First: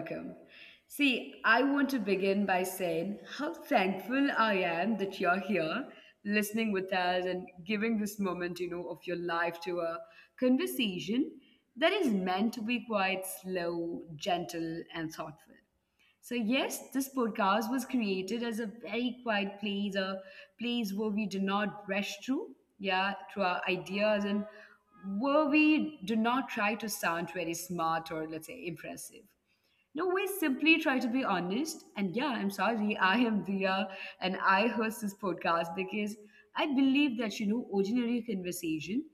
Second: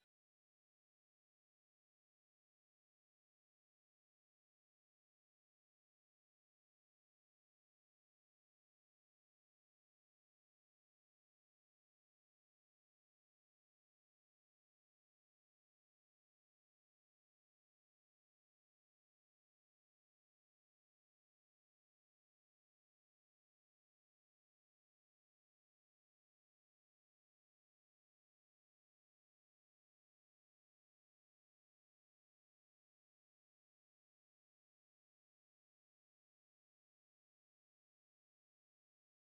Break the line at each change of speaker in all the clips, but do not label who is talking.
welcome. See, I want to begin by saying how thankful I am that you're here listening with us and giving this moment, of your life to a conversation that is meant to be quite slow, gentle, and thoughtful. So yes, this podcast was created as a very quiet place, a place where we do not rush through, yeah, through our ideas and where we do not try to sound very smart or let's say impressive. No, we simply try to be honest. And yeah, I'm sorry, I am Dia and I host this podcast because I believe that, ordinary conversation,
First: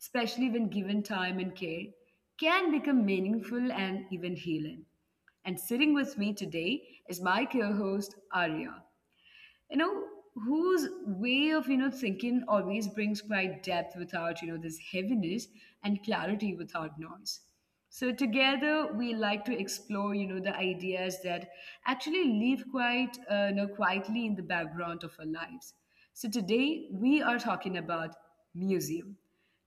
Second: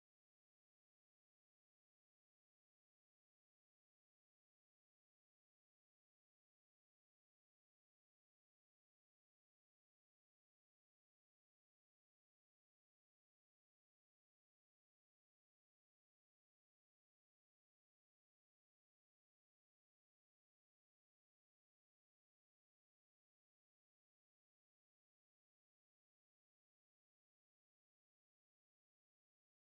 especially when given time and care, can become meaningful and even healing. And sitting with me today is my co host, Arya, you know, whose way of, thinking always brings quite depth without, this heaviness and clarity without noise. So together we like to explore, the ideas that actually live quite, quietly in the background of our lives. So today we are talking about museum.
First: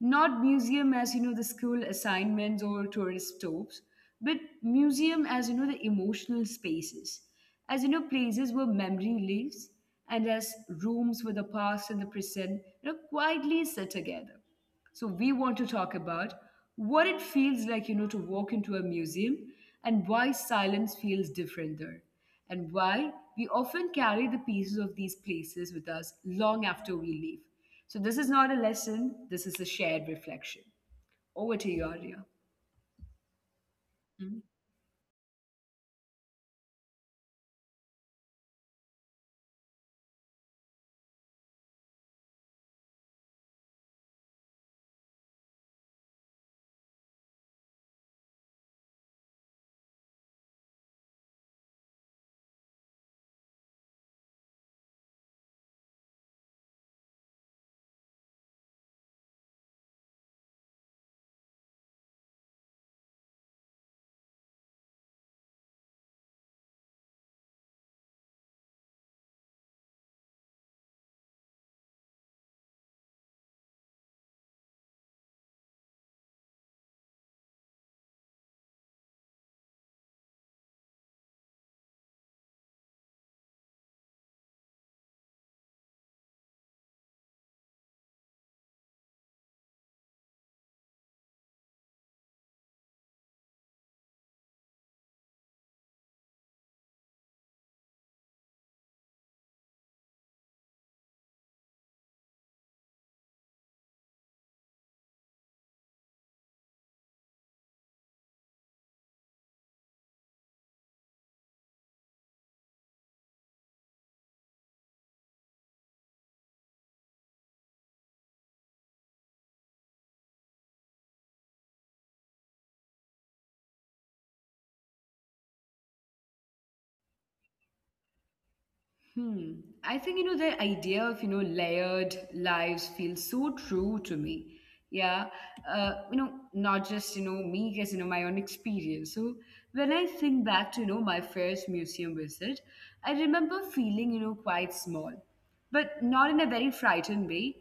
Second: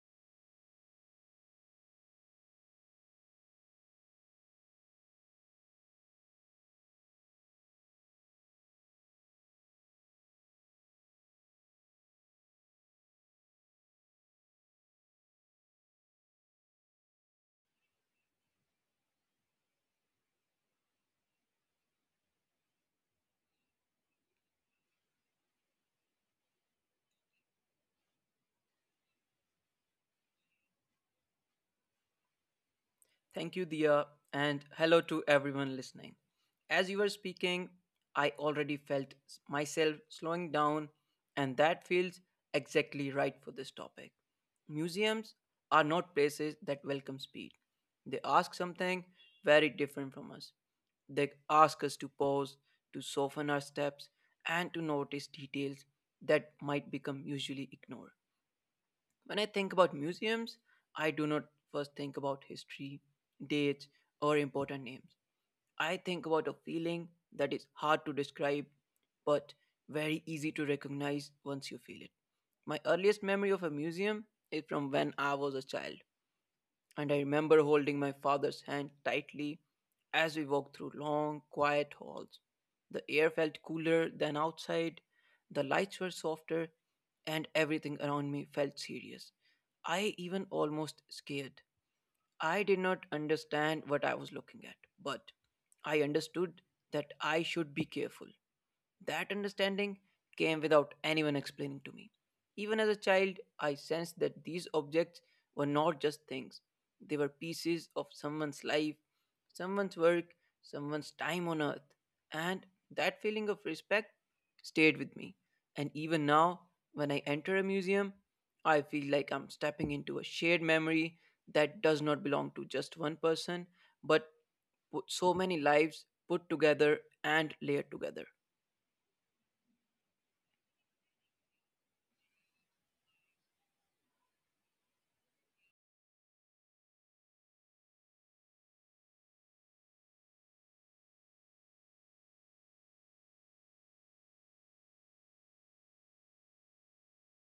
Not museum as the school assignments or tourist stops, but museum as the emotional spaces, as places where memory lives, and as rooms where the past and the present quietly sit together. So we want to talk about what it feels like, to walk into a museum and why silence feels different there and why we often carry the pieces of these places with us long after we leave. So, this is not a lesson, this is a shared reflection. Over to you, Arya.
Thank you, Dia,
Hmm?
and hello to everyone listening. As you were speaking, I already felt myself slowing down, and that feels exactly right for this topic. Museums are not places that welcome speed, they ask something very different from us. They ask us to pause, to soften our steps, and to notice details that might become usually ignored. When I think about museums, I do not first think about history, dates, or important names. I think about a feeling that is hard to describe but very easy to recognize once you feel it. My earliest memory of a museum is from when I was a child and I remember holding my father's hand tightly as we walked through long, quiet halls. The air felt cooler than outside, the lights were softer, and everything around me felt serious. I even almost scared. I did not understand what I was looking at, but I understood that I should be careful. That understanding came without anyone explaining to me. Even as a child, I sensed that these objects were not just things, they were pieces of someone's life, someone's work, someone's time on earth. And that feeling of respect stayed with me. And even now, when I enter a museum, I feel like I'm stepping into a shared memory that does not belong to just one person, but so many lives put together and layered together.
Hmm. I think, the idea of, layered lives feels so true to me. Yeah. Not just, me, because, my own experience. So when I think back to, my first museum visit, I remember feeling, quite small, but not in a very frightened way.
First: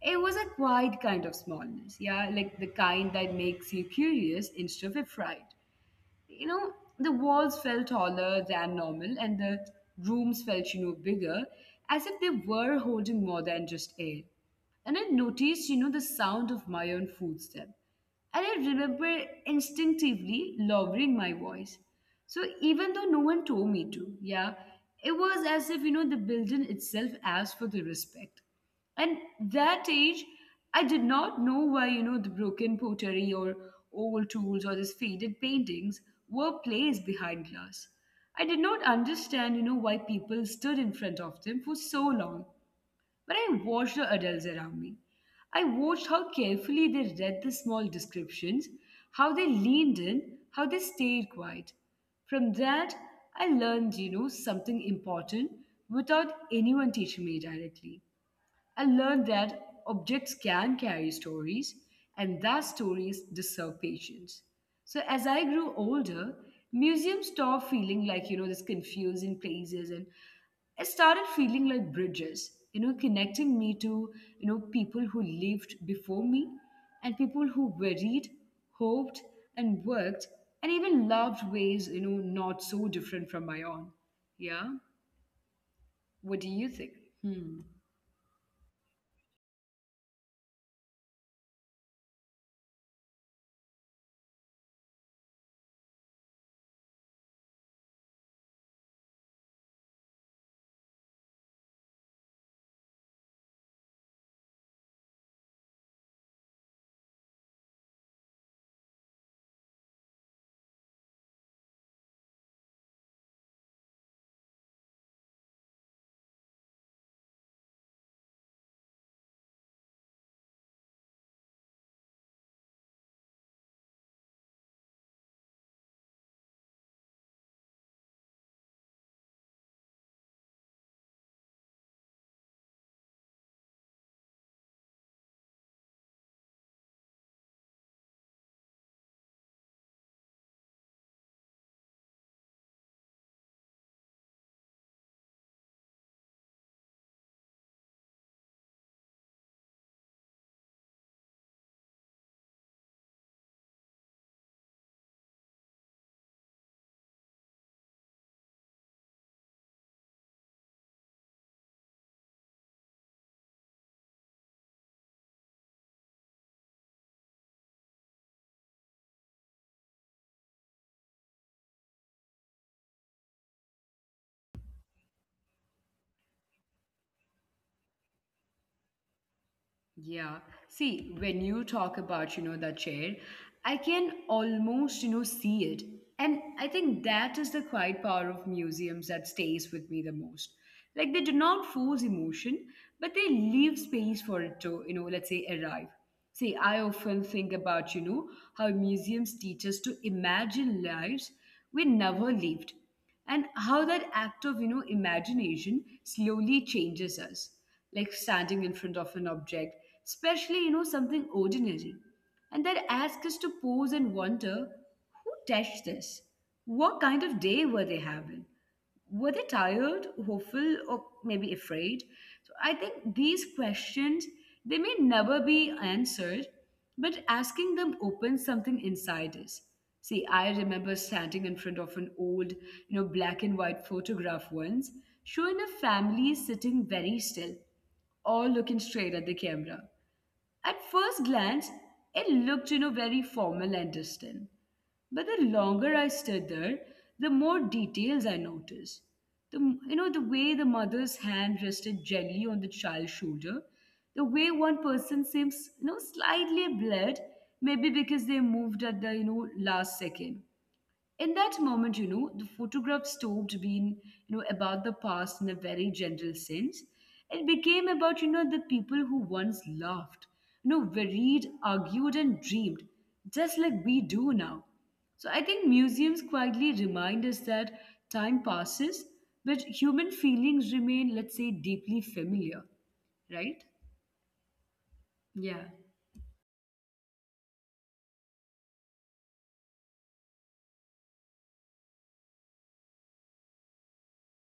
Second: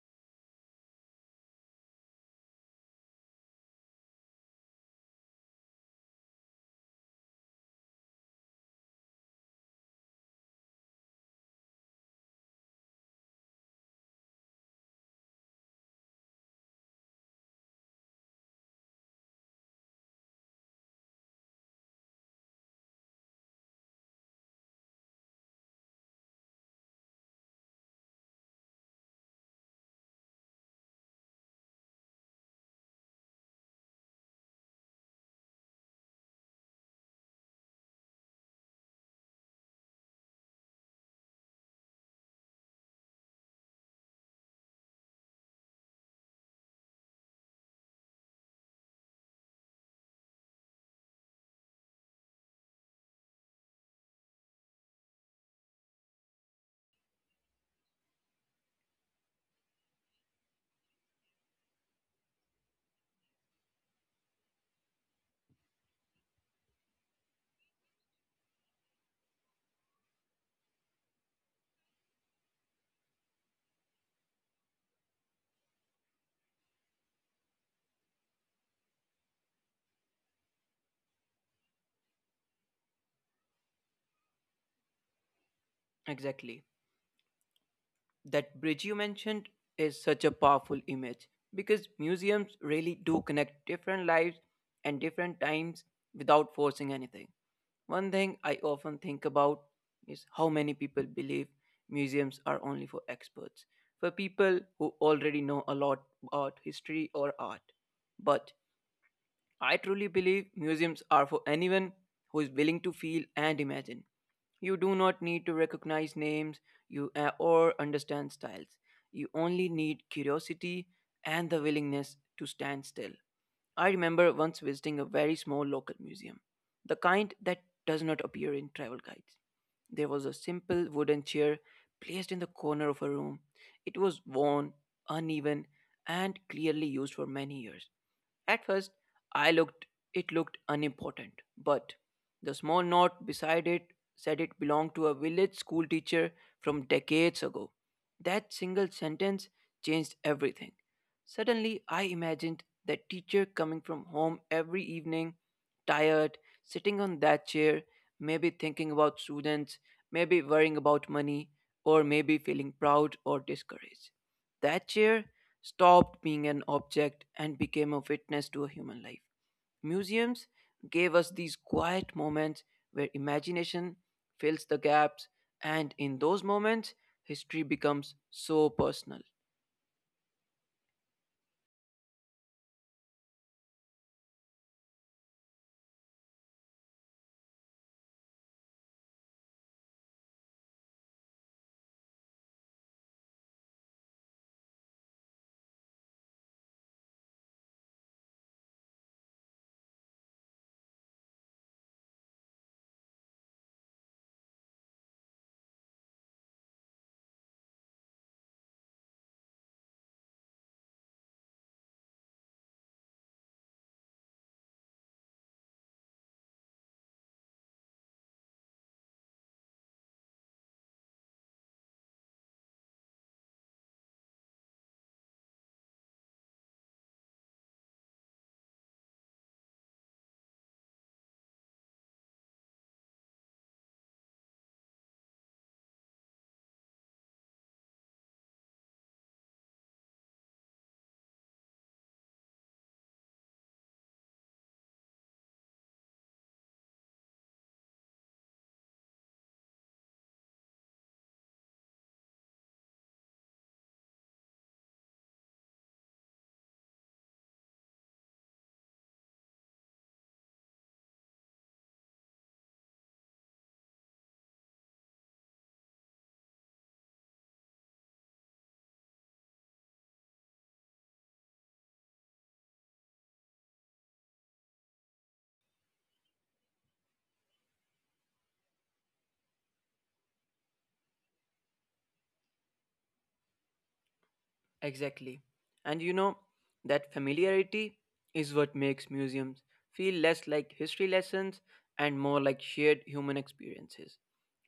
It was a quiet kind of smallness. Yeah. Like the kind that makes you curious instead of afraid. You know the walls felt taller than normal and the rooms felt bigger, as if they were holding more than just air. And I noticed, the sound of my own footstep. And I remember instinctively lowering my voice. So even though no one told me to, yeah, it was as if, the building itself asked for the respect. And that age, I did not know why, the broken pottery or old tools or these faded paintings were placed behind glass. I did not understand, why people stood in front of them for so long. When I watched the adults around me, I watched how carefully they read the small descriptions, how they leaned in, how they stayed quiet. From that, I learned, something important without anyone teaching me directly. I learned that objects can carry stories, and that stories deserve patience. So as I grew older, museums stopped feeling like this confusing places, and I started feeling like bridges, connecting me to people who lived before me, and people who worried, hoped, and worked, and even loved ways not so different from my own. Yeah, what do you
Exactly.
think? Hmm.
That bridge you mentioned is such a powerful image because museums really do connect different lives and different times without forcing anything. One thing I often think about is how many people believe museums are only for experts, for people who already know a lot about history or art. But I truly believe museums are for anyone who is willing to feel and imagine. You do not need to recognize names you or understand styles. You only need curiosity and the willingness to stand still. I remember once visiting a very small local museum, the kind that does not appear in travel guides. There was a simple wooden chair placed in the corner of a room. It was worn, uneven, and clearly used for many years. At first, I looked, it looked unimportant, but the small note beside it said it belonged to a village school teacher from decades ago. That single sentence changed everything. Suddenly, I imagined that teacher coming from home every evening, tired, sitting on that chair, maybe thinking about students, maybe worrying about money, or maybe feeling proud or discouraged. That chair stopped being an object and became a witness to a human life. Museums gave us these quiet moments where imagination fills the gaps, and in those moments, history becomes so personal.
Yeah. See, when you talk about, the chair, I can almost, see it. And I think that is the quiet power of museums that stays with me the most. Like they do not force emotion, but they leave space for it to, let's say arrive. See, I often think about, how museums teach us to imagine lives we never lived and how that act of imagination slowly changes us. Like standing in front of an object, especially something ordinary, and that asks us to pause and wonder: who touched this? What kind of day were they having? Were they tired, hopeful, or maybe afraid? So I think these questions, they may never be answered, but asking them opens something inside us. See, I remember standing in front of an old, black and white photograph once, showing a family sitting very still, all looking straight at the camera. At first glance, it looked, very formal and distant. But the longer I stood there, the more details I noticed. The, the way the mother's hand rested gently on the child's shoulder, the way one person seems, slightly blurred, maybe because they moved at the, last second. In that moment, the photograph stopped being, about the past in a very general sense. It became about, the people who once laughed, worried, argued, and dreamed, just like we do now. So I think museums quietly remind us that time passes, but human feelings remain, let's say, deeply familiar, right?
Exactly.
Yeah.
And you know, that familiarity is what makes museums feel less like history lessons and more like shared human experiences.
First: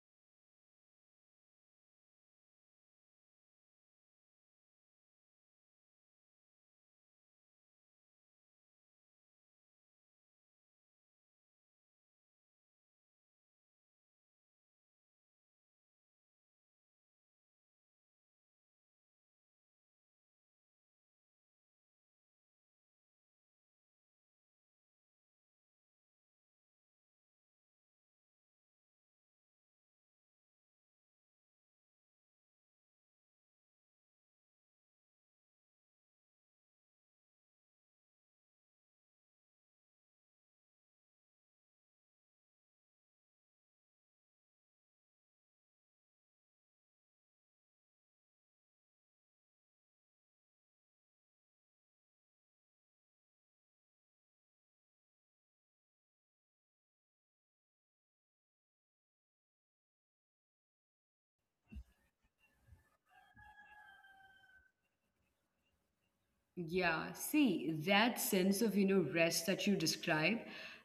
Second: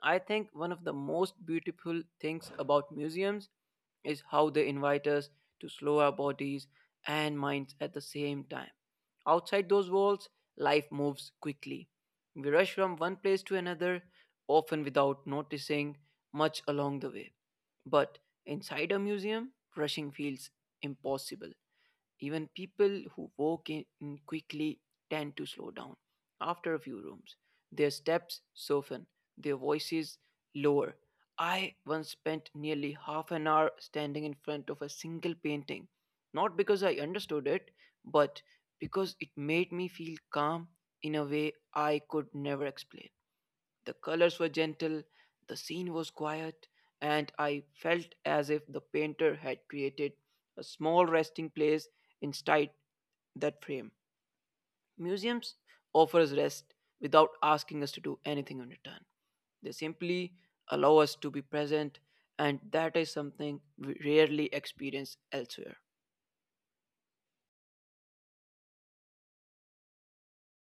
I think one of the most beautiful things about museums is how they invite us to slow our bodies and minds at the same time. Outside those walls, life moves quickly. We rush from one place to another, often without noticing much along the way. But inside a museum, rushing feels impossible. Even people who walk in quickly tend to slow down after a few rooms. Their steps soften, their voices lower. I once spent nearly half an hour standing in front of a single painting, not because I understood it, but because it made me feel calm in a way I could never explain. The colors were gentle, the scene was quiet, and I felt as if the painter had created a small resting place inside that frame. Museums offers rest without asking us to do anything in return. They simply allow us to be present, and that is something we rarely experience elsewhere.
Yeah, see, that sense of, rest that you describe,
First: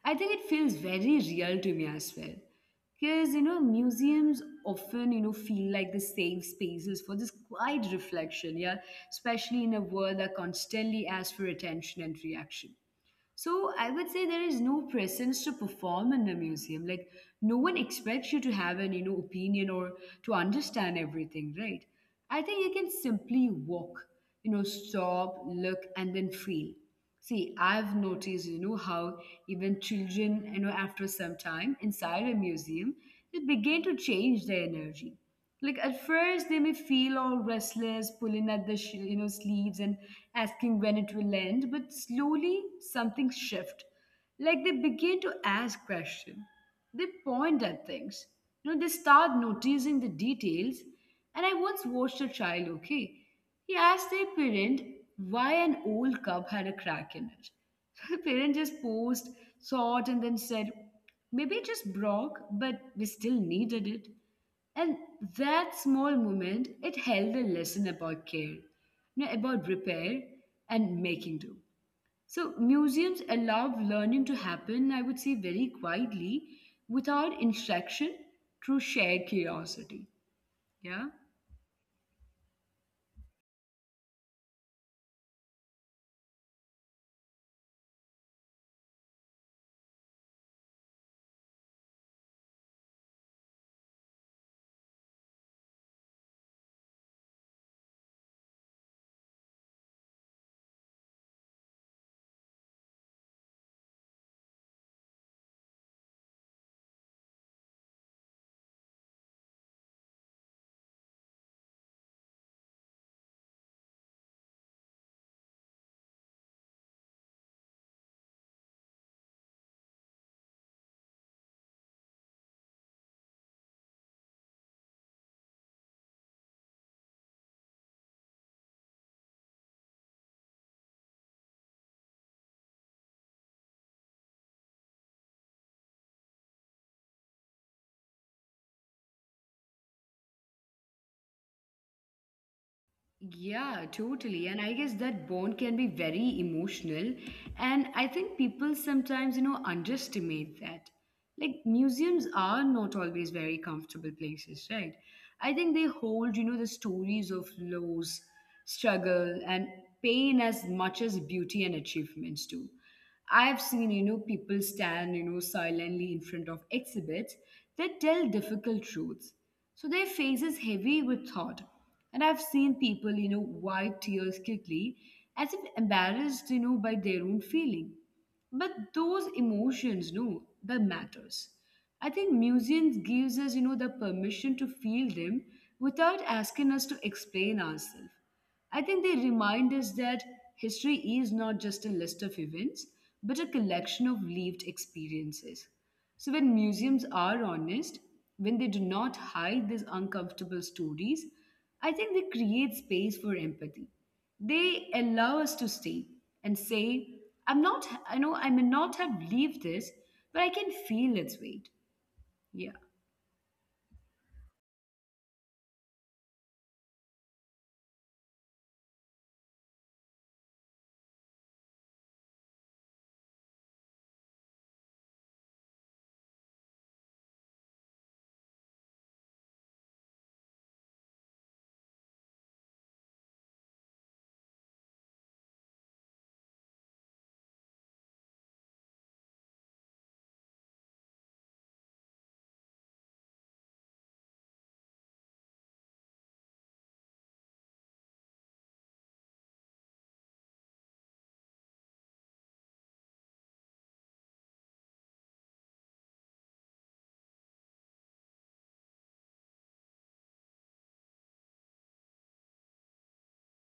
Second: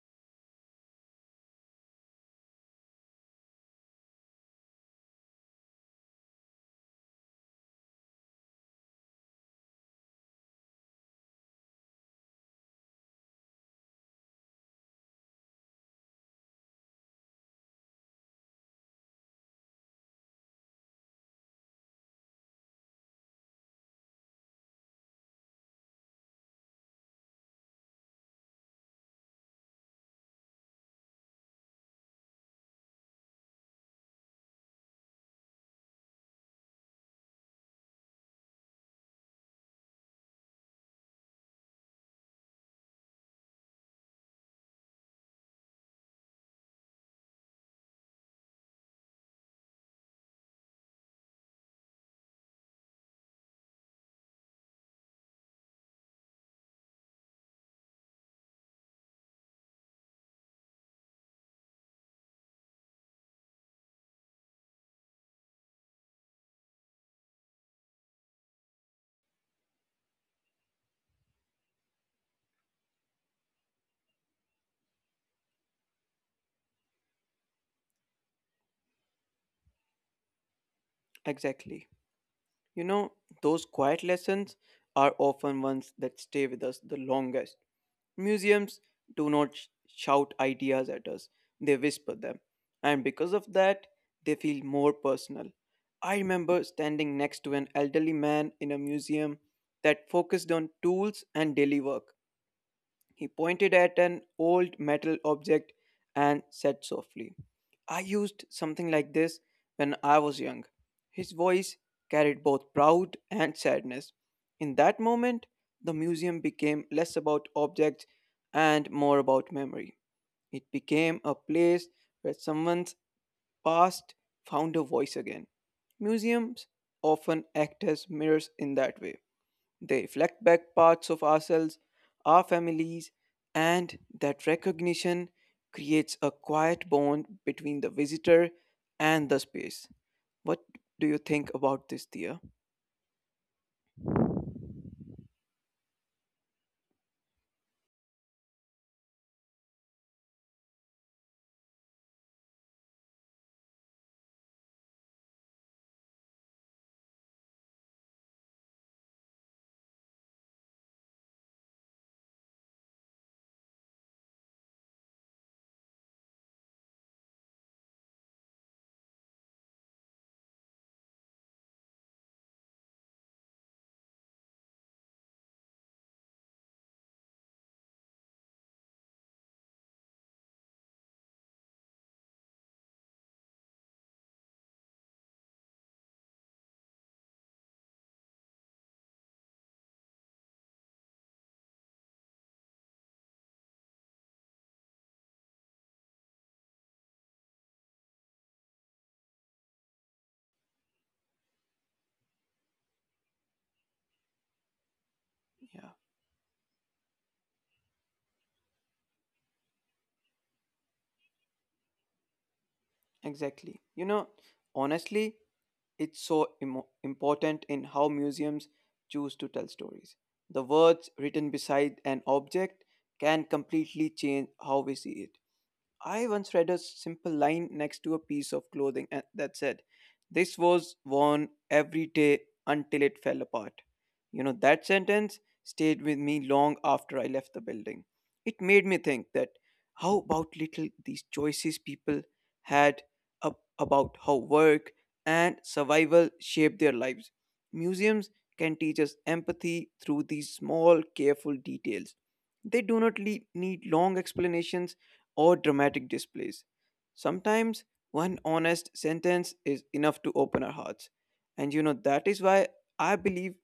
I think it feels very real to me as well. Because, museums often, feel like the safe spaces for this quiet reflection, yeah, especially in a world that constantly asks for attention and reaction. So I would say there is no presence to perform in the museum. Like no one expects you to have an opinion or to understand everything, right? I think you can simply walk, stop, look, and then feel. See, I've noticed, how even children, after some time inside a museum, they begin to change their energy. Like at first they may feel all restless, pulling at the sleeves and asking when it will end, but slowly something shift. Like they begin to ask questions, they point at things, they start noticing the details. And I once watched a child, okay, he asked their parent why an old cup had a crack in it. The parent just paused, saw it, and then said, maybe it just broke but we still needed it. And that small moment, it held a lesson about care, about repair and making do. So museums allow learning to happen, I would say, very quietly, without instruction, through shared curiosity. Yeah.
Exactly. You know, those quiet lessons are often ones that stay with us the longest. Museums do not shout ideas at us, they whisper them. And because of that, they feel more personal. I remember standing next to an elderly man in a museum that focused on tools and daily work. He pointed at an old metal object and said softly, I used something like this when I was young. His voice carried both pride and sadness. In that moment, the museum became less about objects and more about memory. It became a place where someone's past found a voice again. Museums often act as mirrors in that way. They reflect back parts of ourselves, our families, and that recognition creates a quiet bond between the visitor and the space. What do you think about this, dear?
Yeah, totally. And I guess that bond can be very emotional. And I think people sometimes, underestimate that. Like, museums are not always very comfortable places, right? I think they hold, the stories of loss, struggle, and pain as much as beauty and achievements do. I've seen, people stand, silently in front of exhibits that tell difficult truths. So their faces heavy with thought. And I've seen people, wipe tears quickly as if embarrassed, by their own feeling. But those emotions, no, that matters. I think museums gives us, the permission to feel them without asking us to explain ourselves. I think they remind us that history is not just a list of events, but a collection of lived experiences. So, when museums are honest, when they do not hide these uncomfortable stories, I think they create space for empathy. They allow us to
Yeah,
stay and say, I'm not, I know I may not have lived this, but I can feel its weight. Yeah.
exactly. You know, honestly, it's so imo important in how museums choose to tell stories. The words written beside an object can completely change how we see it. I once read a simple line next to a piece of clothing that said, This was worn every day until it fell apart. You know, that sentence stayed with me long after I left the building. It made me think that how about little these choices people had about how work and survival shaped their lives. Museums can teach us empathy through these small, careful details. They do not need long explanations or dramatic displays. Sometimes one honest sentence is enough to open our hearts. And you know, that is why I believe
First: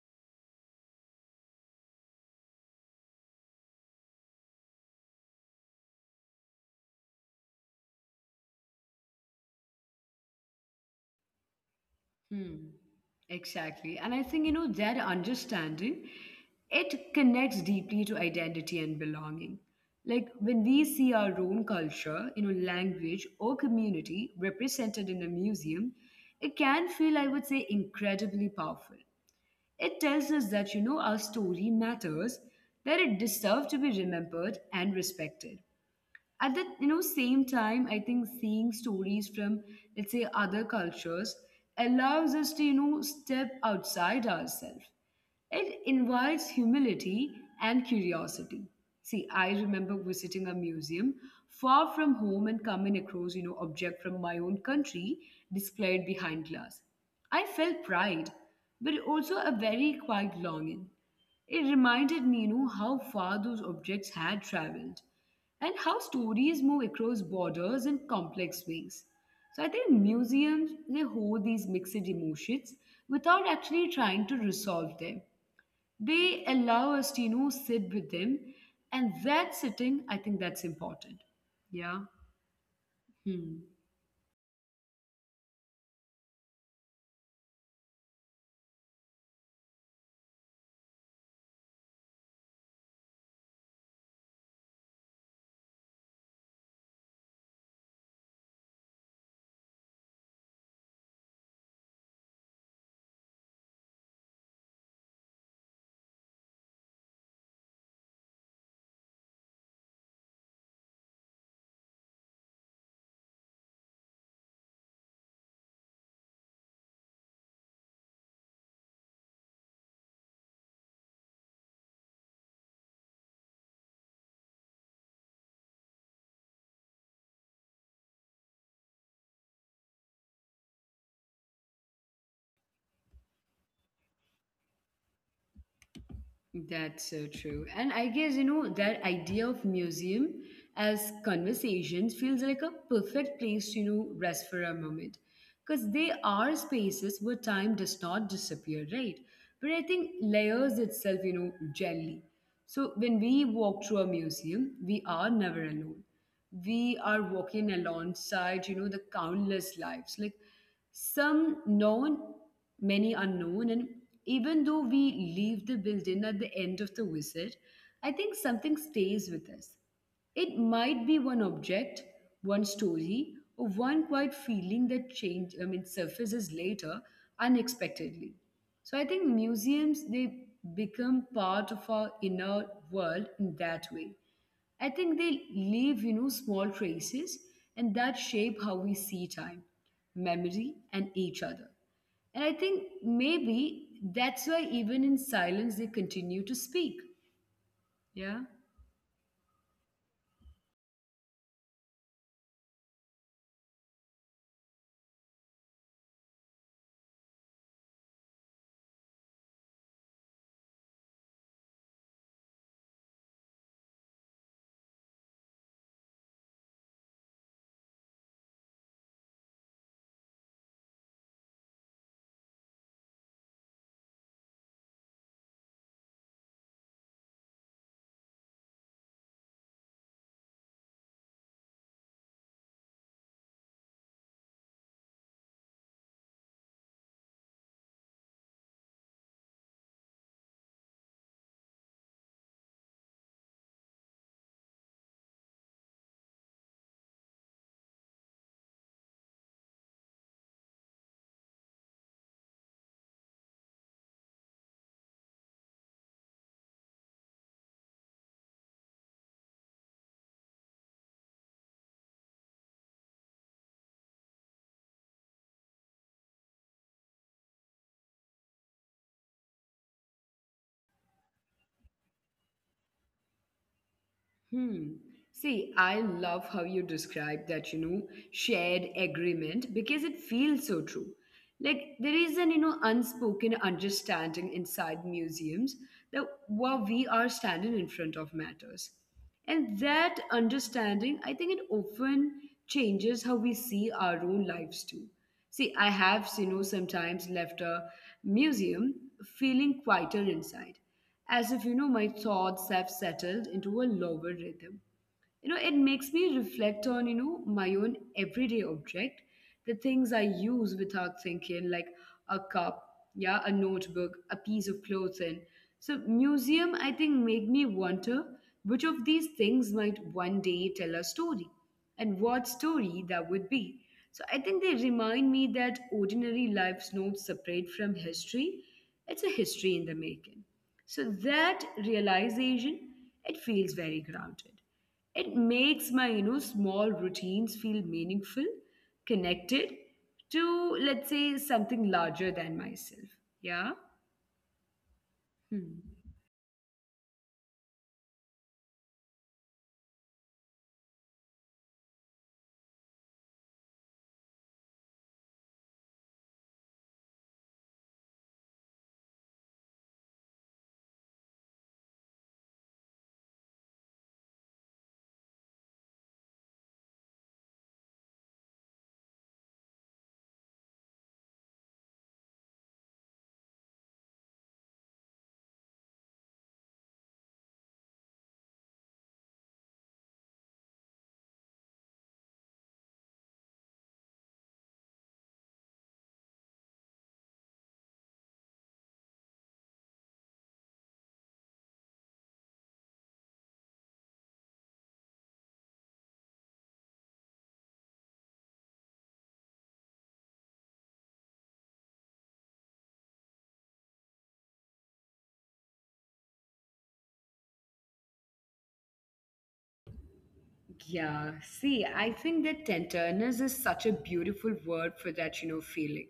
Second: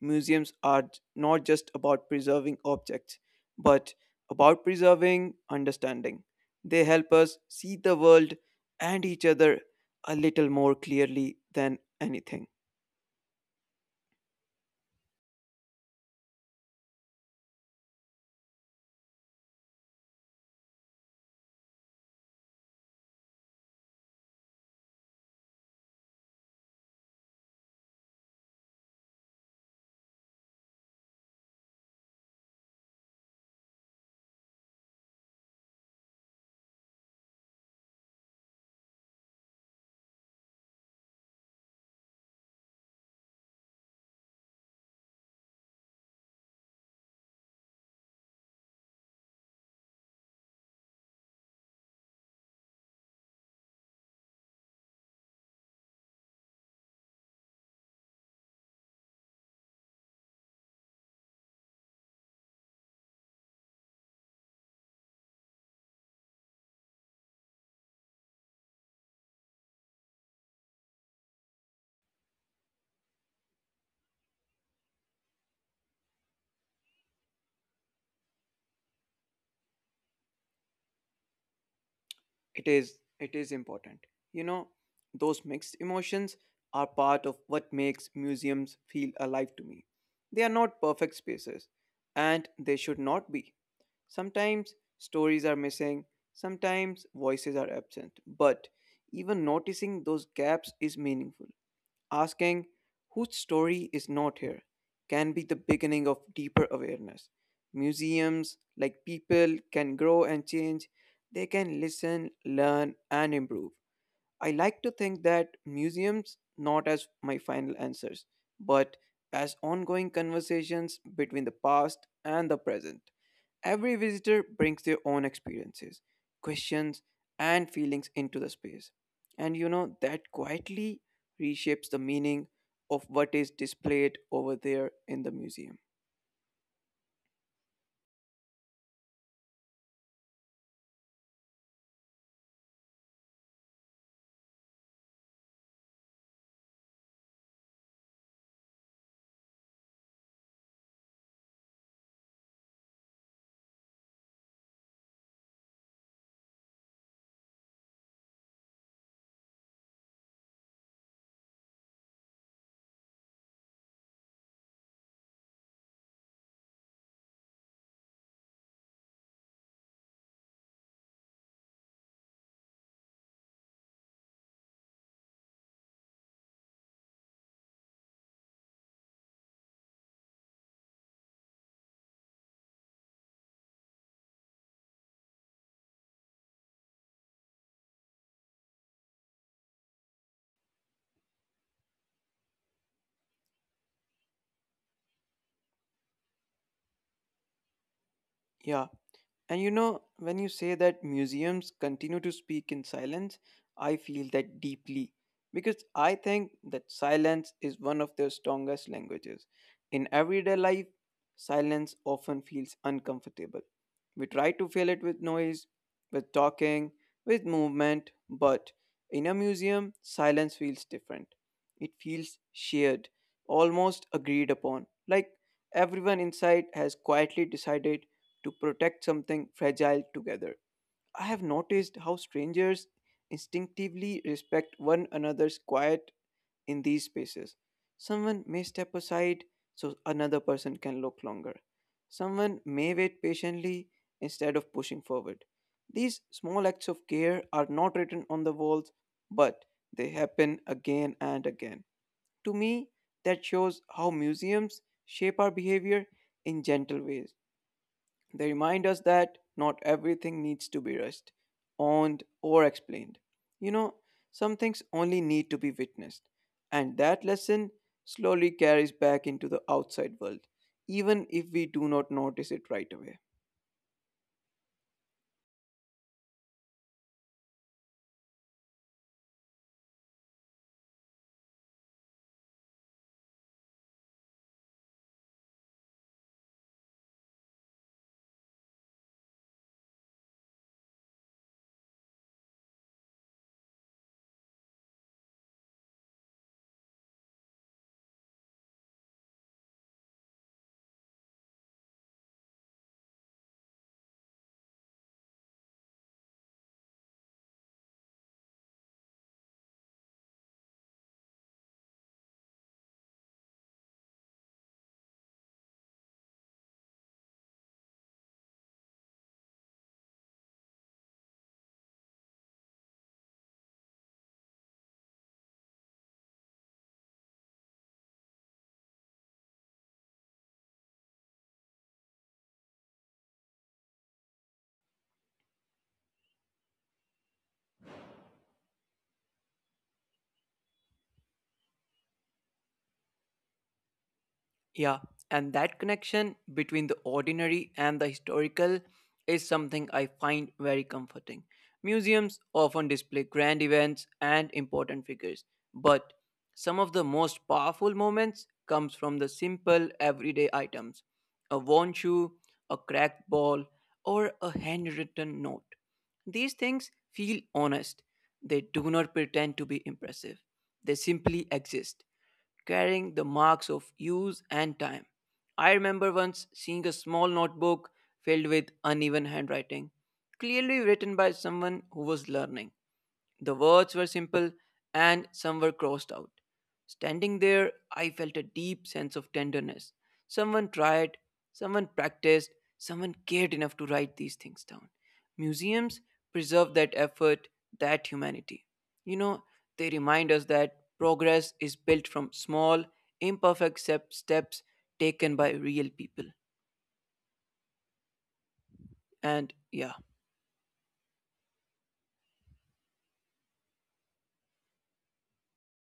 museums are not just about preserving objects, but about preserving understanding. They help us see the world and each other a little more clearly than anything.
Hmm, exactly. And I think, that understanding, it connects deeply to identity and belonging. Like when we see our own culture, language or community represented in a museum, it can feel, I would say, incredibly powerful. It tells us that, our story matters, that it deserves to be remembered and respected. At the same time, I think seeing stories from, let's say, other cultures allows us to step outside ourselves. It invites humility and curiosity. See, I remember visiting a museum far from home and coming across, object from my own country displayed behind glass. I felt pride, but also a very quiet longing. It reminded me, how far those objects had traveled and how stories move across borders in complex ways. So I think museums, they hold these mixed emotions without actually trying to resolve them. They allow us to sit with them, and that sitting, I think that's important. Yeah.
It is
Hmm.
important. You know, those mixed emotions are part of what makes museums feel alive to me. They are not perfect spaces and they should not be. Sometimes stories are missing, sometimes voices are absent, but even noticing those gaps is meaningful. Asking whose story is not here can be the beginning of deeper awareness. Museums, like people, can grow and change, they can listen, learn, and improve. I like to think that museums, not as my final answers, but as ongoing conversations between the past and the present. Every visitor brings their own experiences, questions, and feelings into the space. And you know, that quietly reshapes the meaning of what is displayed over there in the museum.
That's so true. And I guess, that idea of museum as conversations feels like a perfect place to, rest for a moment. Because they are spaces where time does not disappear, right? But I think layers itself, gently. So when we walk through a museum, we are never alone. We are walking alongside, the countless lives. Like some known, many unknown, and even though we leave the building at the end of the visit, I think something stays with us. It might be one object, one story, or one quiet feeling that change I mean surfaces later unexpectedly. So I think museums, they become part of our inner world in that way. I think they leave small traces, and that shape how we see time, memory, and each other. And I think maybe that's why even in silence they continue to speak. Yeah.
Yeah. And you know, when you say that museums continue to speak in silence, I feel that deeply because I think that silence is one of their strongest languages. In everyday life, silence often feels uncomfortable. We try to fill it with noise, with talking, with movement, but in a museum, silence feels different. It feels shared, almost agreed upon, like everyone inside has quietly decided to protect something fragile together. I have noticed how strangers instinctively respect one another's quiet in these spaces. Someone may step aside so another person can look longer. Someone may wait patiently instead of pushing forward. These small acts of care are not written on the walls, but they happen again and again. To me, that shows how museums shape our behavior in gentle ways. They remind us that not everything needs to be rushed, owned, or explained. You know, some things only need to be witnessed, and that lesson slowly carries back into the outside world, even if we do not notice it right away.
Hmm. See, I love how you describe that, shared agreement because it feels so true. Like there is an, unspoken understanding inside museums that what we are standing in front of matters. And that understanding, I think it often changes how we see our own lives too. See, I have, sometimes left a museum feeling quieter inside, as if, my thoughts have settled into a lower rhythm. You know, it makes me reflect on, you know, my own everyday object, the things I use without thinking, like a cup, yeah, a notebook, a piece of clothing. So museum, I think, make me wonder which of these things might one day tell a story and what story that would be. So I think they remind me that ordinary life's not separate from history, it's a history in the making. So that realization, it feels very grounded. It makes my, small routines feel meaningful, connected to, let's say, something larger than myself. Yeah.
Yeah, and
Hmm.
that connection between the ordinary and the historical is something I find very comforting. Museums often display grand events and important figures, but some of the most powerful moments comes from the simple everyday items. A worn shoe, a cracked ball, or a handwritten note. These things feel honest. They do not pretend to be impressive. They simply exist carrying the marks of use and time. I remember once seeing a small notebook filled with uneven handwriting, clearly written by someone who was learning. The words were simple and some were crossed out. Standing there, I felt a deep sense of tenderness. Someone tried, someone practiced, someone cared enough to write these things down. Museums preserve that effort, that humanity. You know, they remind us that progress is built from small, imperfect steps taken by real people. And yeah,
Yeah, see, I think that tenderness is such a beautiful word for that, feeling.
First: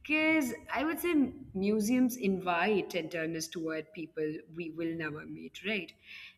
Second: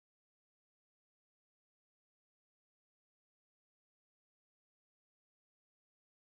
Because I would say museums invite tenderness toward people we will never meet, right?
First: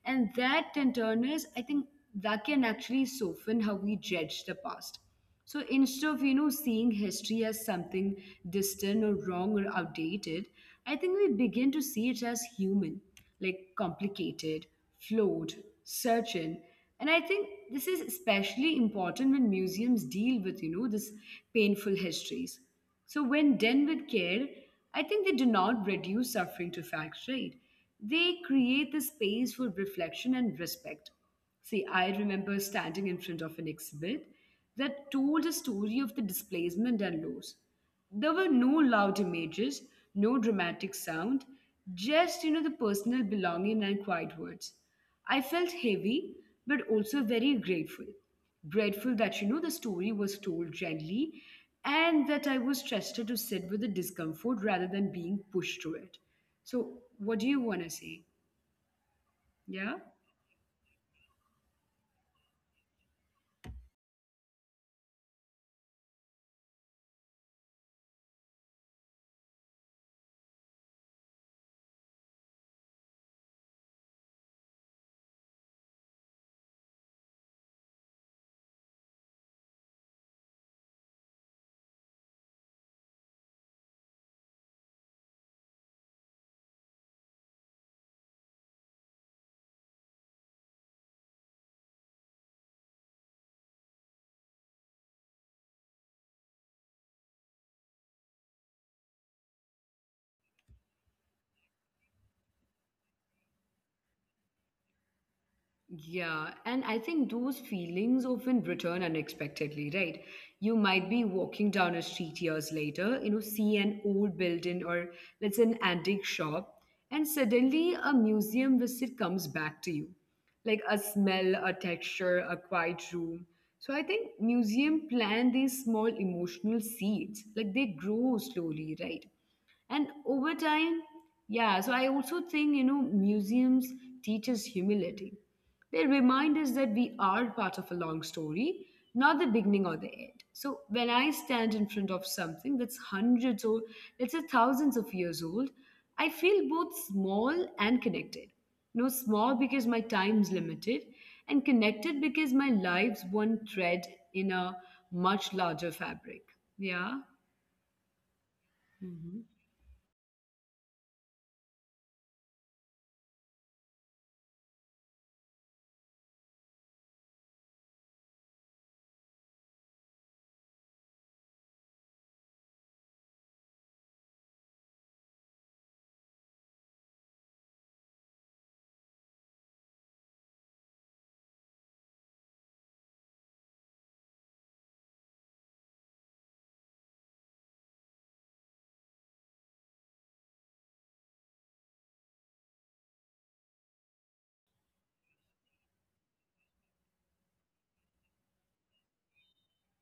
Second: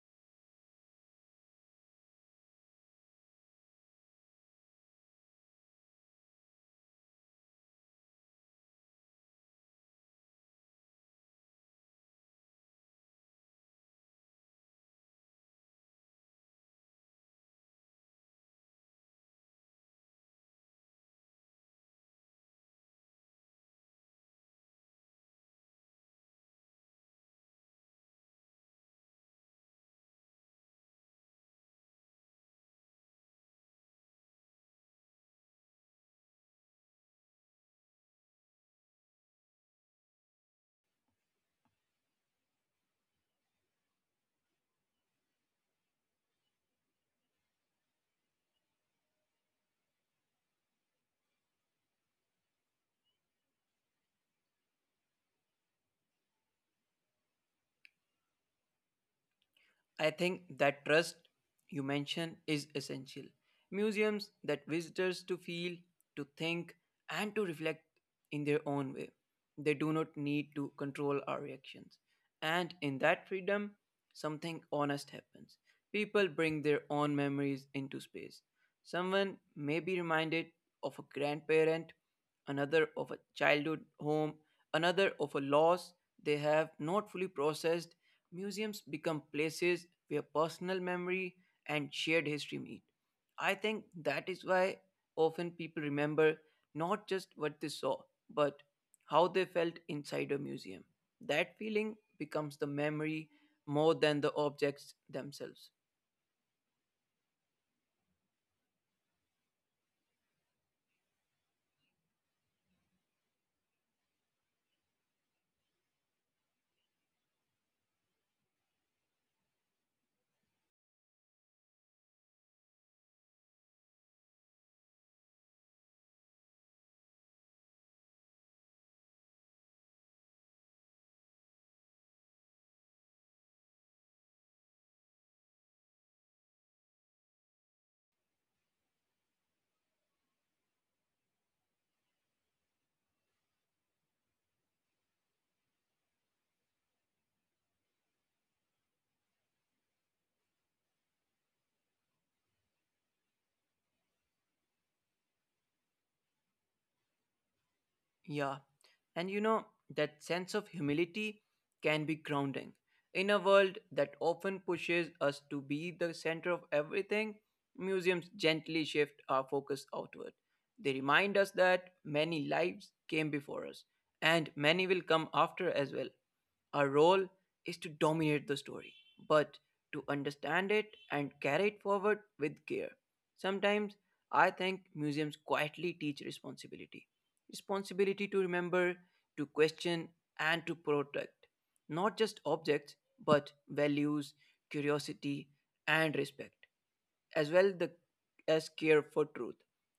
And that tenderness, I think that can actually soften how we judge the past. So instead of, seeing history as something distant or wrong or outdated, I think we begin to see it as human, like complicated, flawed, certain. And I think this is especially important when museums deal with, this painful histories. So when done with care, I think they do not reduce suffering to facts, right? They create the space for reflection and respect. See, I remember standing in front of an exhibit that told a story of the displacement and loss. There were no loud images, no dramatic sound, just, the personal belonging and quiet words. I felt heavy, but also very grateful. Grateful that, the story was told gently, and that I was trusted to sit with the discomfort rather than being pushed through it. So, what do you want to say?
I
Yeah?
think that trust you mentioned is essential. Museums that visitors to feel, to think, and to reflect in their own way. They do not need to control our reactions. And in that freedom, something honest happens. People bring their own memories into space. Someone may be reminded of a grandparent, another of a childhood home, another of a loss they have not fully processed. Museums become places where personal memory and shared history meet. I think that is why often people remember not just what they saw, but how they felt inside a museum. That feeling becomes the memory more than the objects themselves.
Yeah, and I think those feelings often return unexpectedly, right? You might be walking down a street years later, you know, see an old building or, let's say, an antique shop, and suddenly a museum visit comes back to you, like a smell, a texture, a quiet room. So I think museum plant these small emotional seeds, like they grow slowly, right? And over time, yeah. So I also think, you know, museums teach us humility. They remind us that we are part of a long story, not the beginning or the end. So when I stand in front of something that's hundreds or, let's say, thousands of years old, I feel both small and connected. You know, small because my time's limited, and connected because my life's one thread in a much larger fabric. Yeah.
Yeah. And you
Mm-hmm.
know, that sense of humility can be grounding. In a world that often pushes us to be the center of everything, museums gently shift our focus outward. They remind us that many lives came before us, and many will come after as well. Our role is to dominate the story, but to understand it and carry it forward with care. Sometimes I think museums quietly teach responsibility to remember, to question, and to protect not just objects but values, curiosity, and respect, as well as care for truth.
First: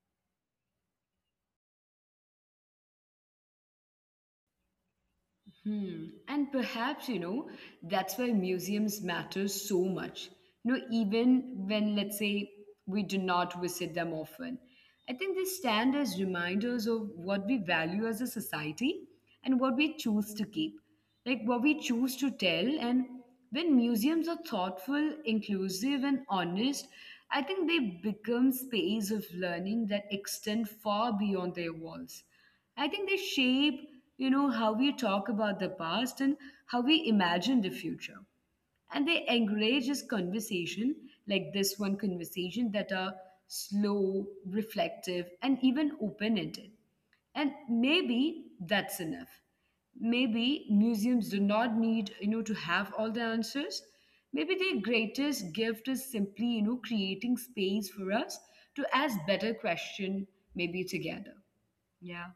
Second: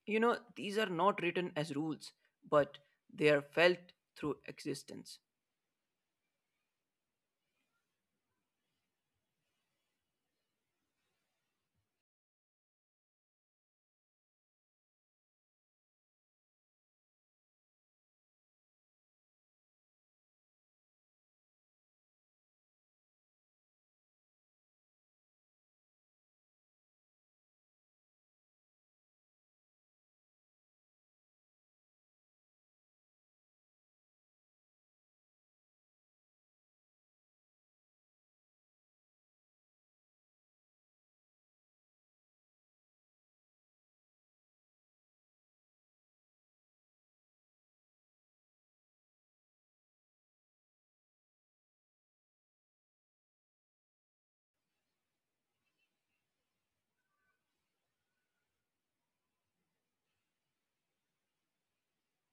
You know, these are not written as rules, but they are felt through existence.
Hmm. And perhaps, you know, that's why museums matter so much. You know, even when, let's say, we do not visit them often, I think they stand as reminders of what we value as a society, and what we choose to keep, like what we choose to tell. And when museums are thoughtful, inclusive, and honest, I think they become space of learning that extend far beyond their walls. I think they shape, you know, how we talk about the past and how we imagine the future. And they encourage this conversation, like this one conversation, that are slow, reflective, and even open ended. And maybe that's enough. Maybe museums do not need, you know, to have all the answers. Maybe their greatest gift is simply, you know, creating space for us to ask better question, maybe together. Yeah.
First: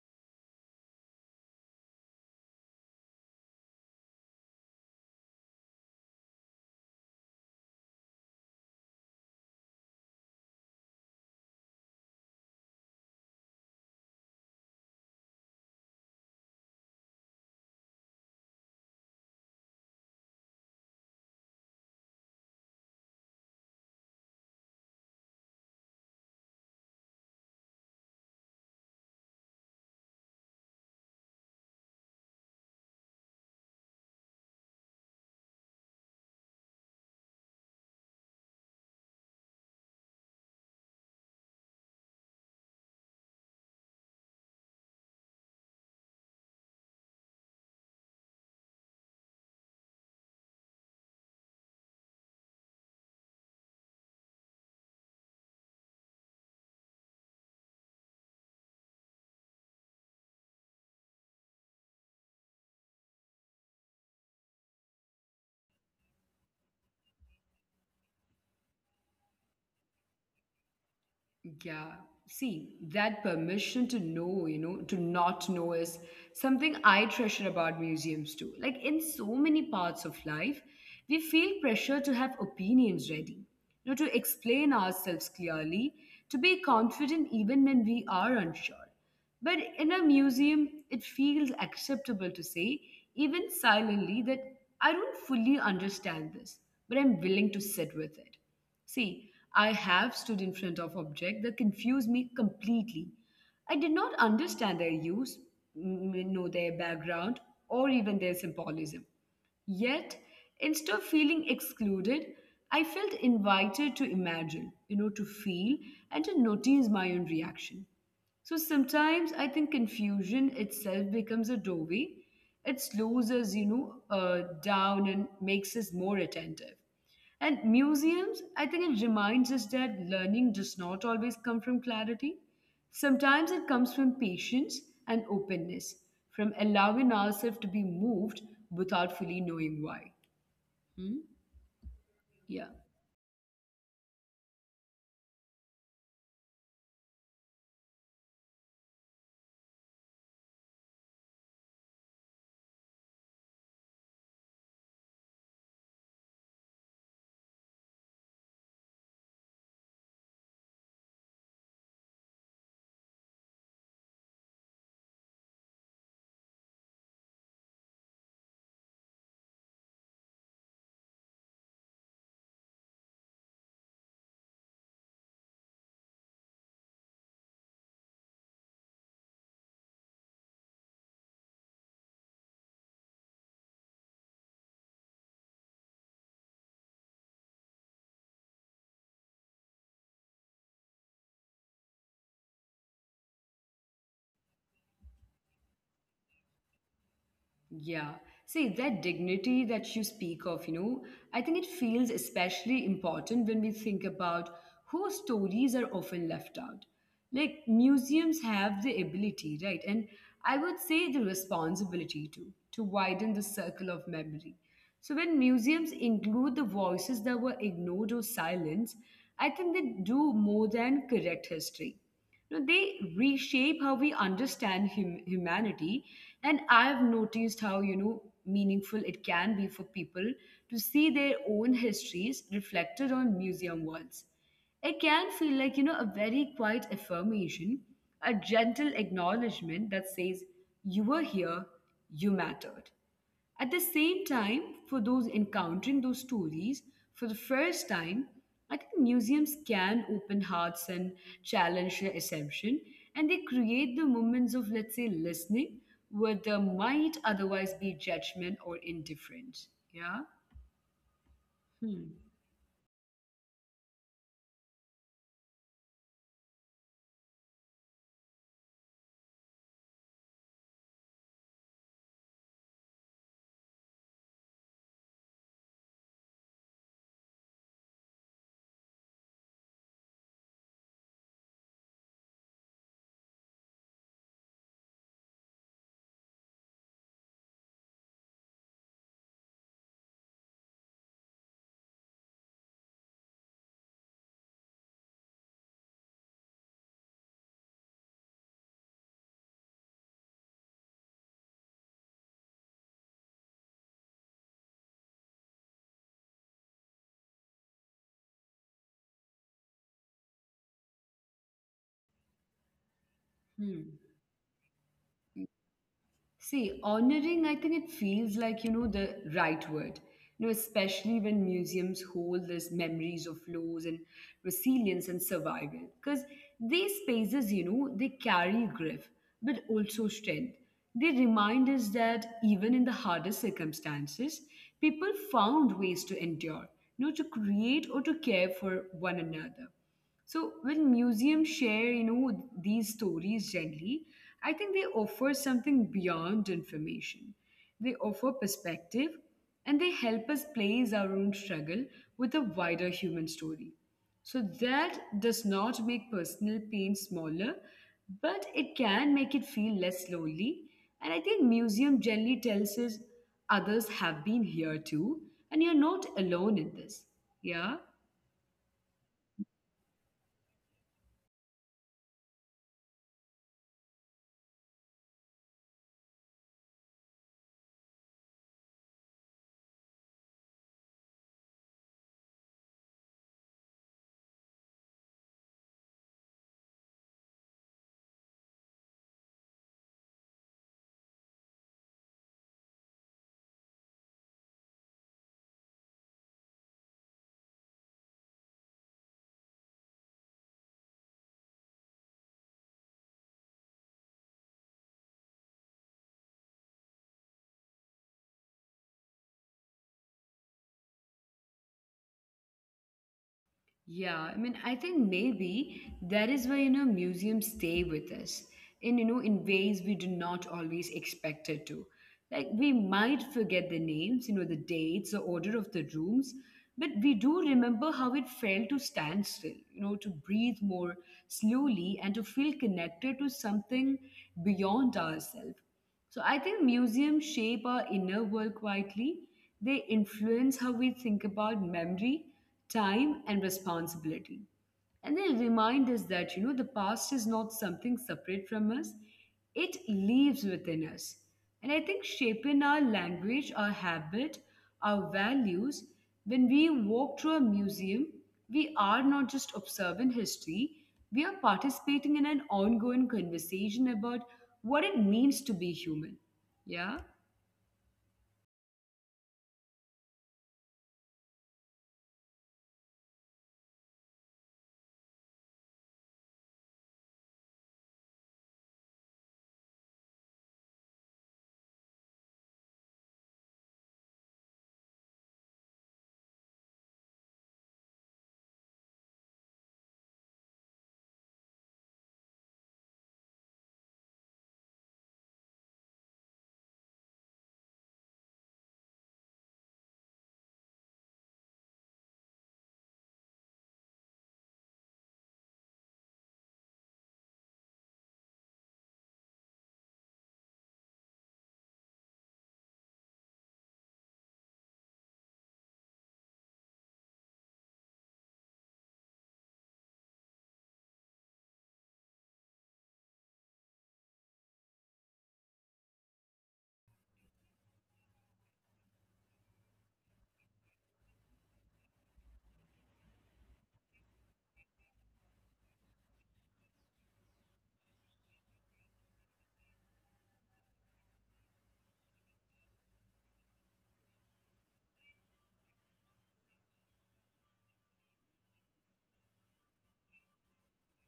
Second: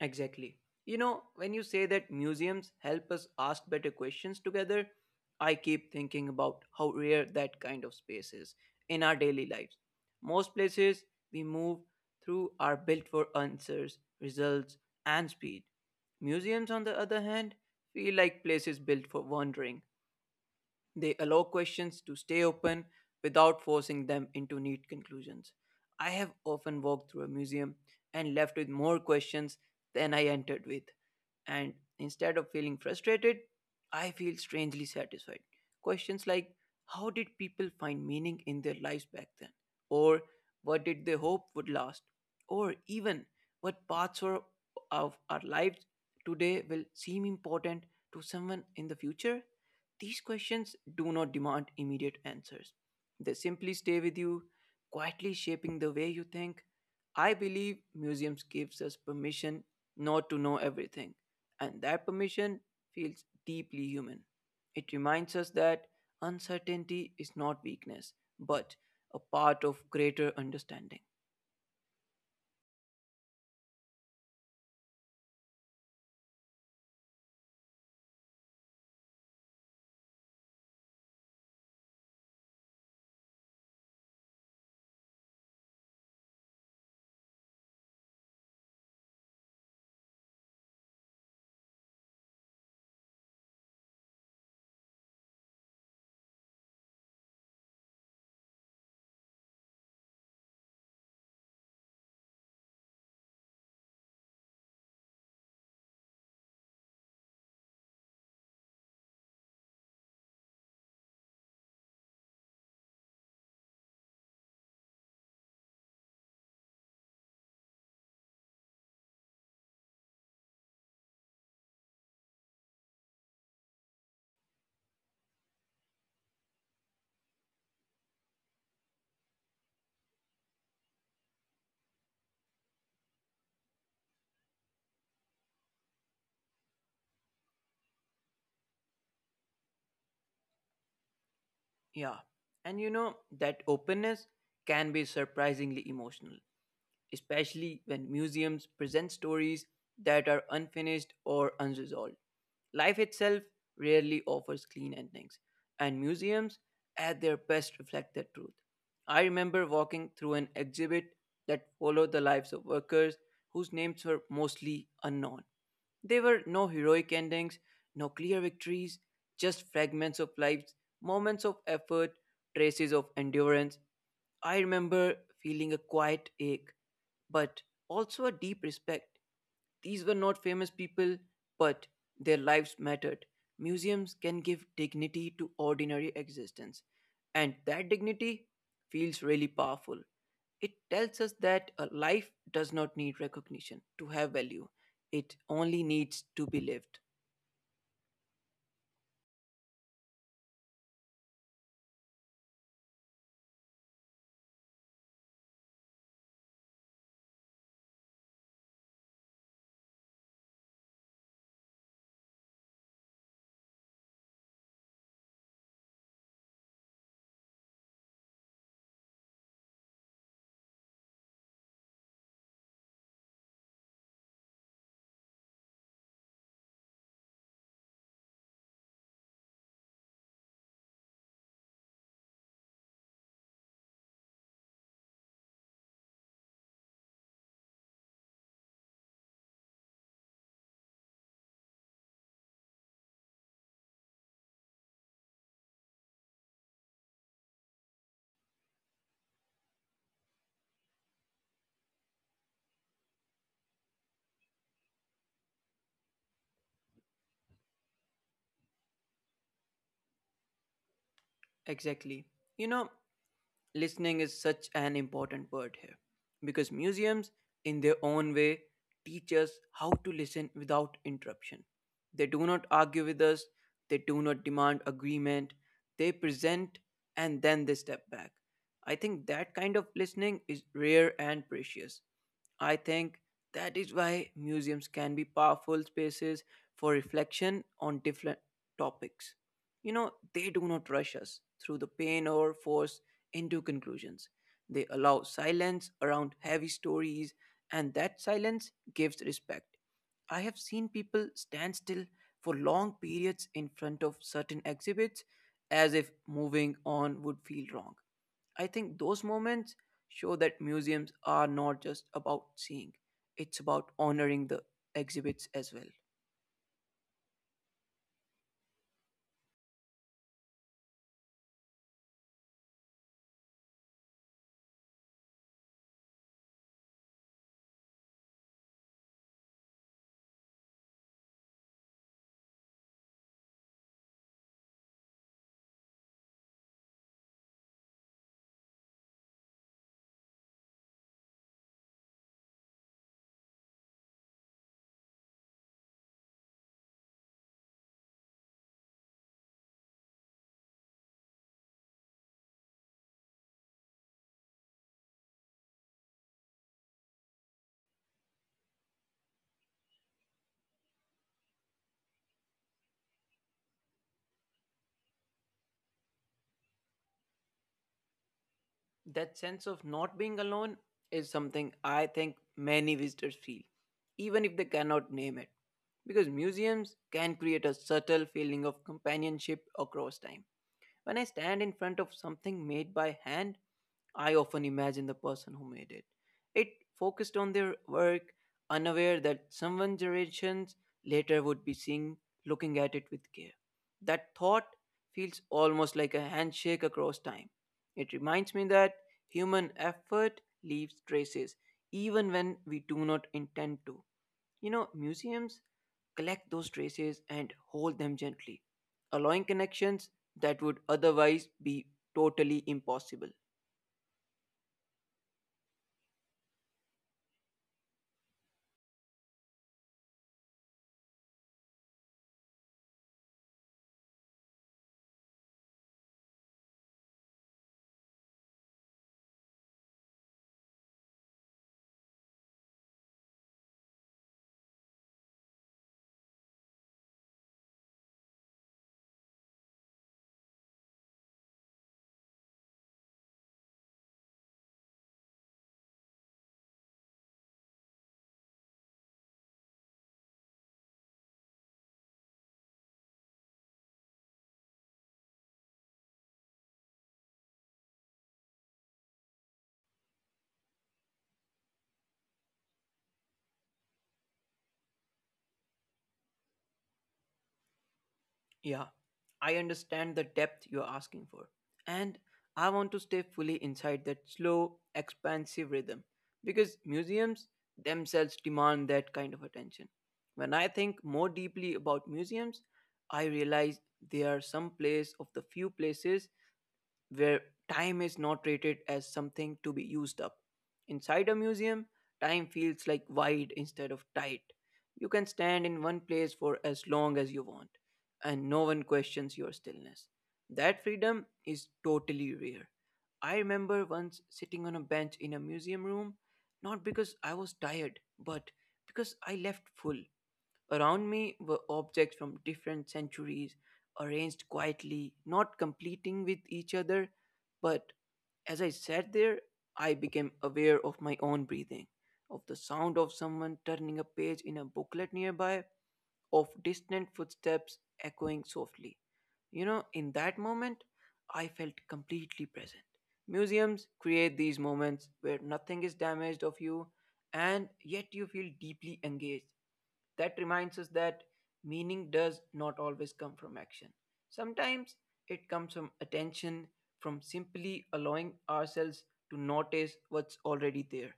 Exactly. You know, when you say that museums help us ask better questions together, I keep thinking about how rare that kind of space is in our daily lives. Most places we move through are built for answers, results, and speed. Museums, on the other hand, feel like places built for wandering, they allow questions to stay open without forcing them into neat conclusions. I have often walked through a museum and left with more questions than I entered with. And instead of feeling frustrated, I feel strangely satisfied. Questions like how did people find meaning in their lives back then? Or what did they hope would last? Or even what parts of our lives today will seem important to someone in the future? These questions do not demand immediate answers. They simply stay with you, quietly shaping the way you think. I believe museums gives us permission not to know everything, and that permission feels deeply human. It reminds us that uncertainty is not weakness, but a part of greater understanding.
Yeah, see, that permission to know, you know, to not know is something I treasure about museums too. Like in so many parts of life, we feel pressure to have opinions ready, you know, to explain ourselves clearly, to be confident even when we are unsure. But in a museum, it feels acceptable to say, even silently, that I don't fully understand this, but I'm willing to sit with it. See, I have stood in front of objects that confused me completely. I did not understand their use, know their background, or even their symbolism. Yet, instead of feeling excluded, I felt invited to imagine, you know, to feel, and to notice my own reaction. So sometimes I think confusion itself becomes a doorway. It slows us, you know, down and makes us more attentive. And museums, I think it reminds us that learning does not always come from clarity. Sometimes it comes from patience and openness, from allowing ourselves to be moved without fully knowing why. Hmm?
Yeah.
Yeah.
And you know, that openness can be surprisingly emotional, especially when museums present stories that are unfinished or unresolved. Life itself rarely offers clean endings, and museums at their best reflect that truth. I remember walking through an exhibit that followed the lives of workers whose names were mostly unknown. There were no heroic endings, no clear victories, just fragments of lives, moments of effort, traces of endurance. I remember feeling a quiet ache but also a deep respect. These were not famous people, but their lives mattered. Museums can give dignity to ordinary existence, and that dignity feels really powerful. It tells us that a life does not need recognition to have value, it only needs to be lived.
Yeah. See, that dignity that you speak of, you know, I think it feels especially important when we think about whose stories are often left out. Like, museums have the ability, right? And I would say the responsibility too, to widen the circle of memory. So, when museums include the voices that were ignored or silenced, I think they do more than correct history. You know, they reshape how we understand humanity. And I've noticed how, you know, meaningful it can be for people to see their own histories reflected on museum walls. It can feel like, you know, a very quiet affirmation, a gentle acknowledgement that says, you were here, you mattered. At the same time, for those encountering those stories for the first time, I think museums can open hearts and challenge their assumption, and they create the moments of, let's say, listening where there might otherwise be judgment or indifference. Yeah? Hmm.
Exactly. You know, listening is such an important word here because museums, in their own way, teach us how to listen without interruption. They do not argue with us, they do not demand agreement, they present and then they step back. I think that kind of listening is rare and precious. I think that is why museums can be powerful spaces for reflection on different topics. You know, they do not rush us through the pain or force into conclusions. They allow silence around heavy stories, and that silence gives respect. I have seen people stand still for long periods in front of certain exhibits as if moving on would feel wrong. I think those moments show that museums are not just about seeing, it's about
Hmm.
honoring the exhibits as well.
See, honoring, I think it feels like, you know, the right word. You know, especially when museums hold these memories of loss and resilience and survival. Because these spaces, you know, they carry grief, but also strength. They remind us that even in the hardest circumstances, people found ways to endure, you know, to create or to care for one another. So when museums share, you know, these stories gently, I think they offer something beyond information. They offer perspective, and they help us place our own struggle with a wider human story. So that does not make personal pain smaller, but it can make it feel less lonely. And I think museum generally tells us others have been here too, and you're not alone in this. Yeah.
That sense of not being alone is something I think many visitors feel, even if they cannot name it. Because museums can create a subtle feeling of companionship across time. When I stand in front of something made by hand, I often imagine the person who made it. It focused on their work, unaware that someone generations later would be seeing looking at it with care. That thought feels almost like a handshake across time. It reminds me that human effort leaves traces, even when we do not intend to. You know, museums collect those traces and hold them gently allowing connections that would otherwise be totally impossible.
Yeah, I mean, I think maybe that is why, you know, museums stay with us in, you know, in ways we do not always expect it to. Like we might forget the names, you know, the dates, the order of the rooms, but we do remember how it felt to stand still, you know, to breathe more slowly and to feel connected to something beyond ourselves. So I think museums shape our inner world quietly. They influence how we think about memory, time, and responsibility. And then remind us that, you know, the past is not something separate from us, it lives within us. And I think shaping our language, our habit, our values, when we walk through a museum, we are not just observing history, we are participating in an ongoing conversation about what it means to be human. Yeah?
Yeah, I understand the depth you're asking for. And I want to stay fully inside that slow, expansive rhythm because museums themselves demand that kind of attention. When I think more deeply about museums, I realize they are some place of the few places where time is not rated as something to be used up. Inside a museum, time feels like wide instead of tight. You can stand in one place for as long as you want, and no one questions your stillness. That freedom is totally rare. I remember once sitting on a bench in a museum room, not because I was tired, but because I left full. Around me were objects from different centuries, arranged quietly, not completing with each other. But as I sat there, I became aware of my own breathing, of the sound of someone turning a page in a booklet nearby, of distant footsteps echoing softly. You know, in that moment, I felt completely present. Museums create these moments where nothing is damaged of you and yet you feel deeply engaged. That reminds us that meaning does not always come from action. Sometimes it comes from attention, from simply allowing ourselves to notice what's already there.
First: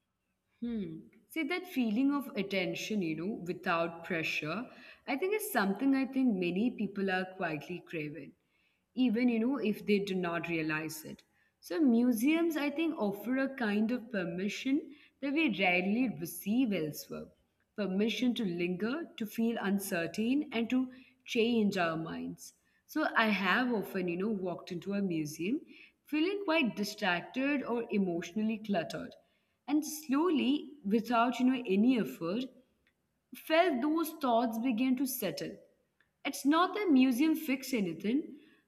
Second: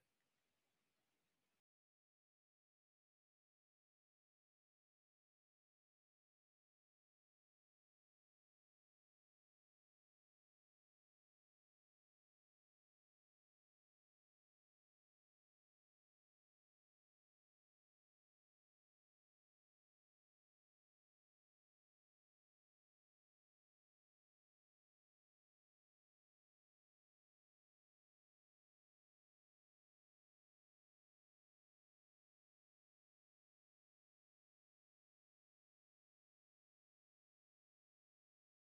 Hmm. See that feeling of attention, you know, without pressure, I think is something I think many people are quietly craving, even, you know, if they do not realize it. So museums, I think, offer a kind of permission that we rarely receive elsewhere. Permission to linger, to feel uncertain, and to change our minds. So I have often, you know, walked into a museum feeling quite distracted or emotionally cluttered, and slowly, without, you know, any effort, felt those thoughts began to settle. It's not that museum fix anything,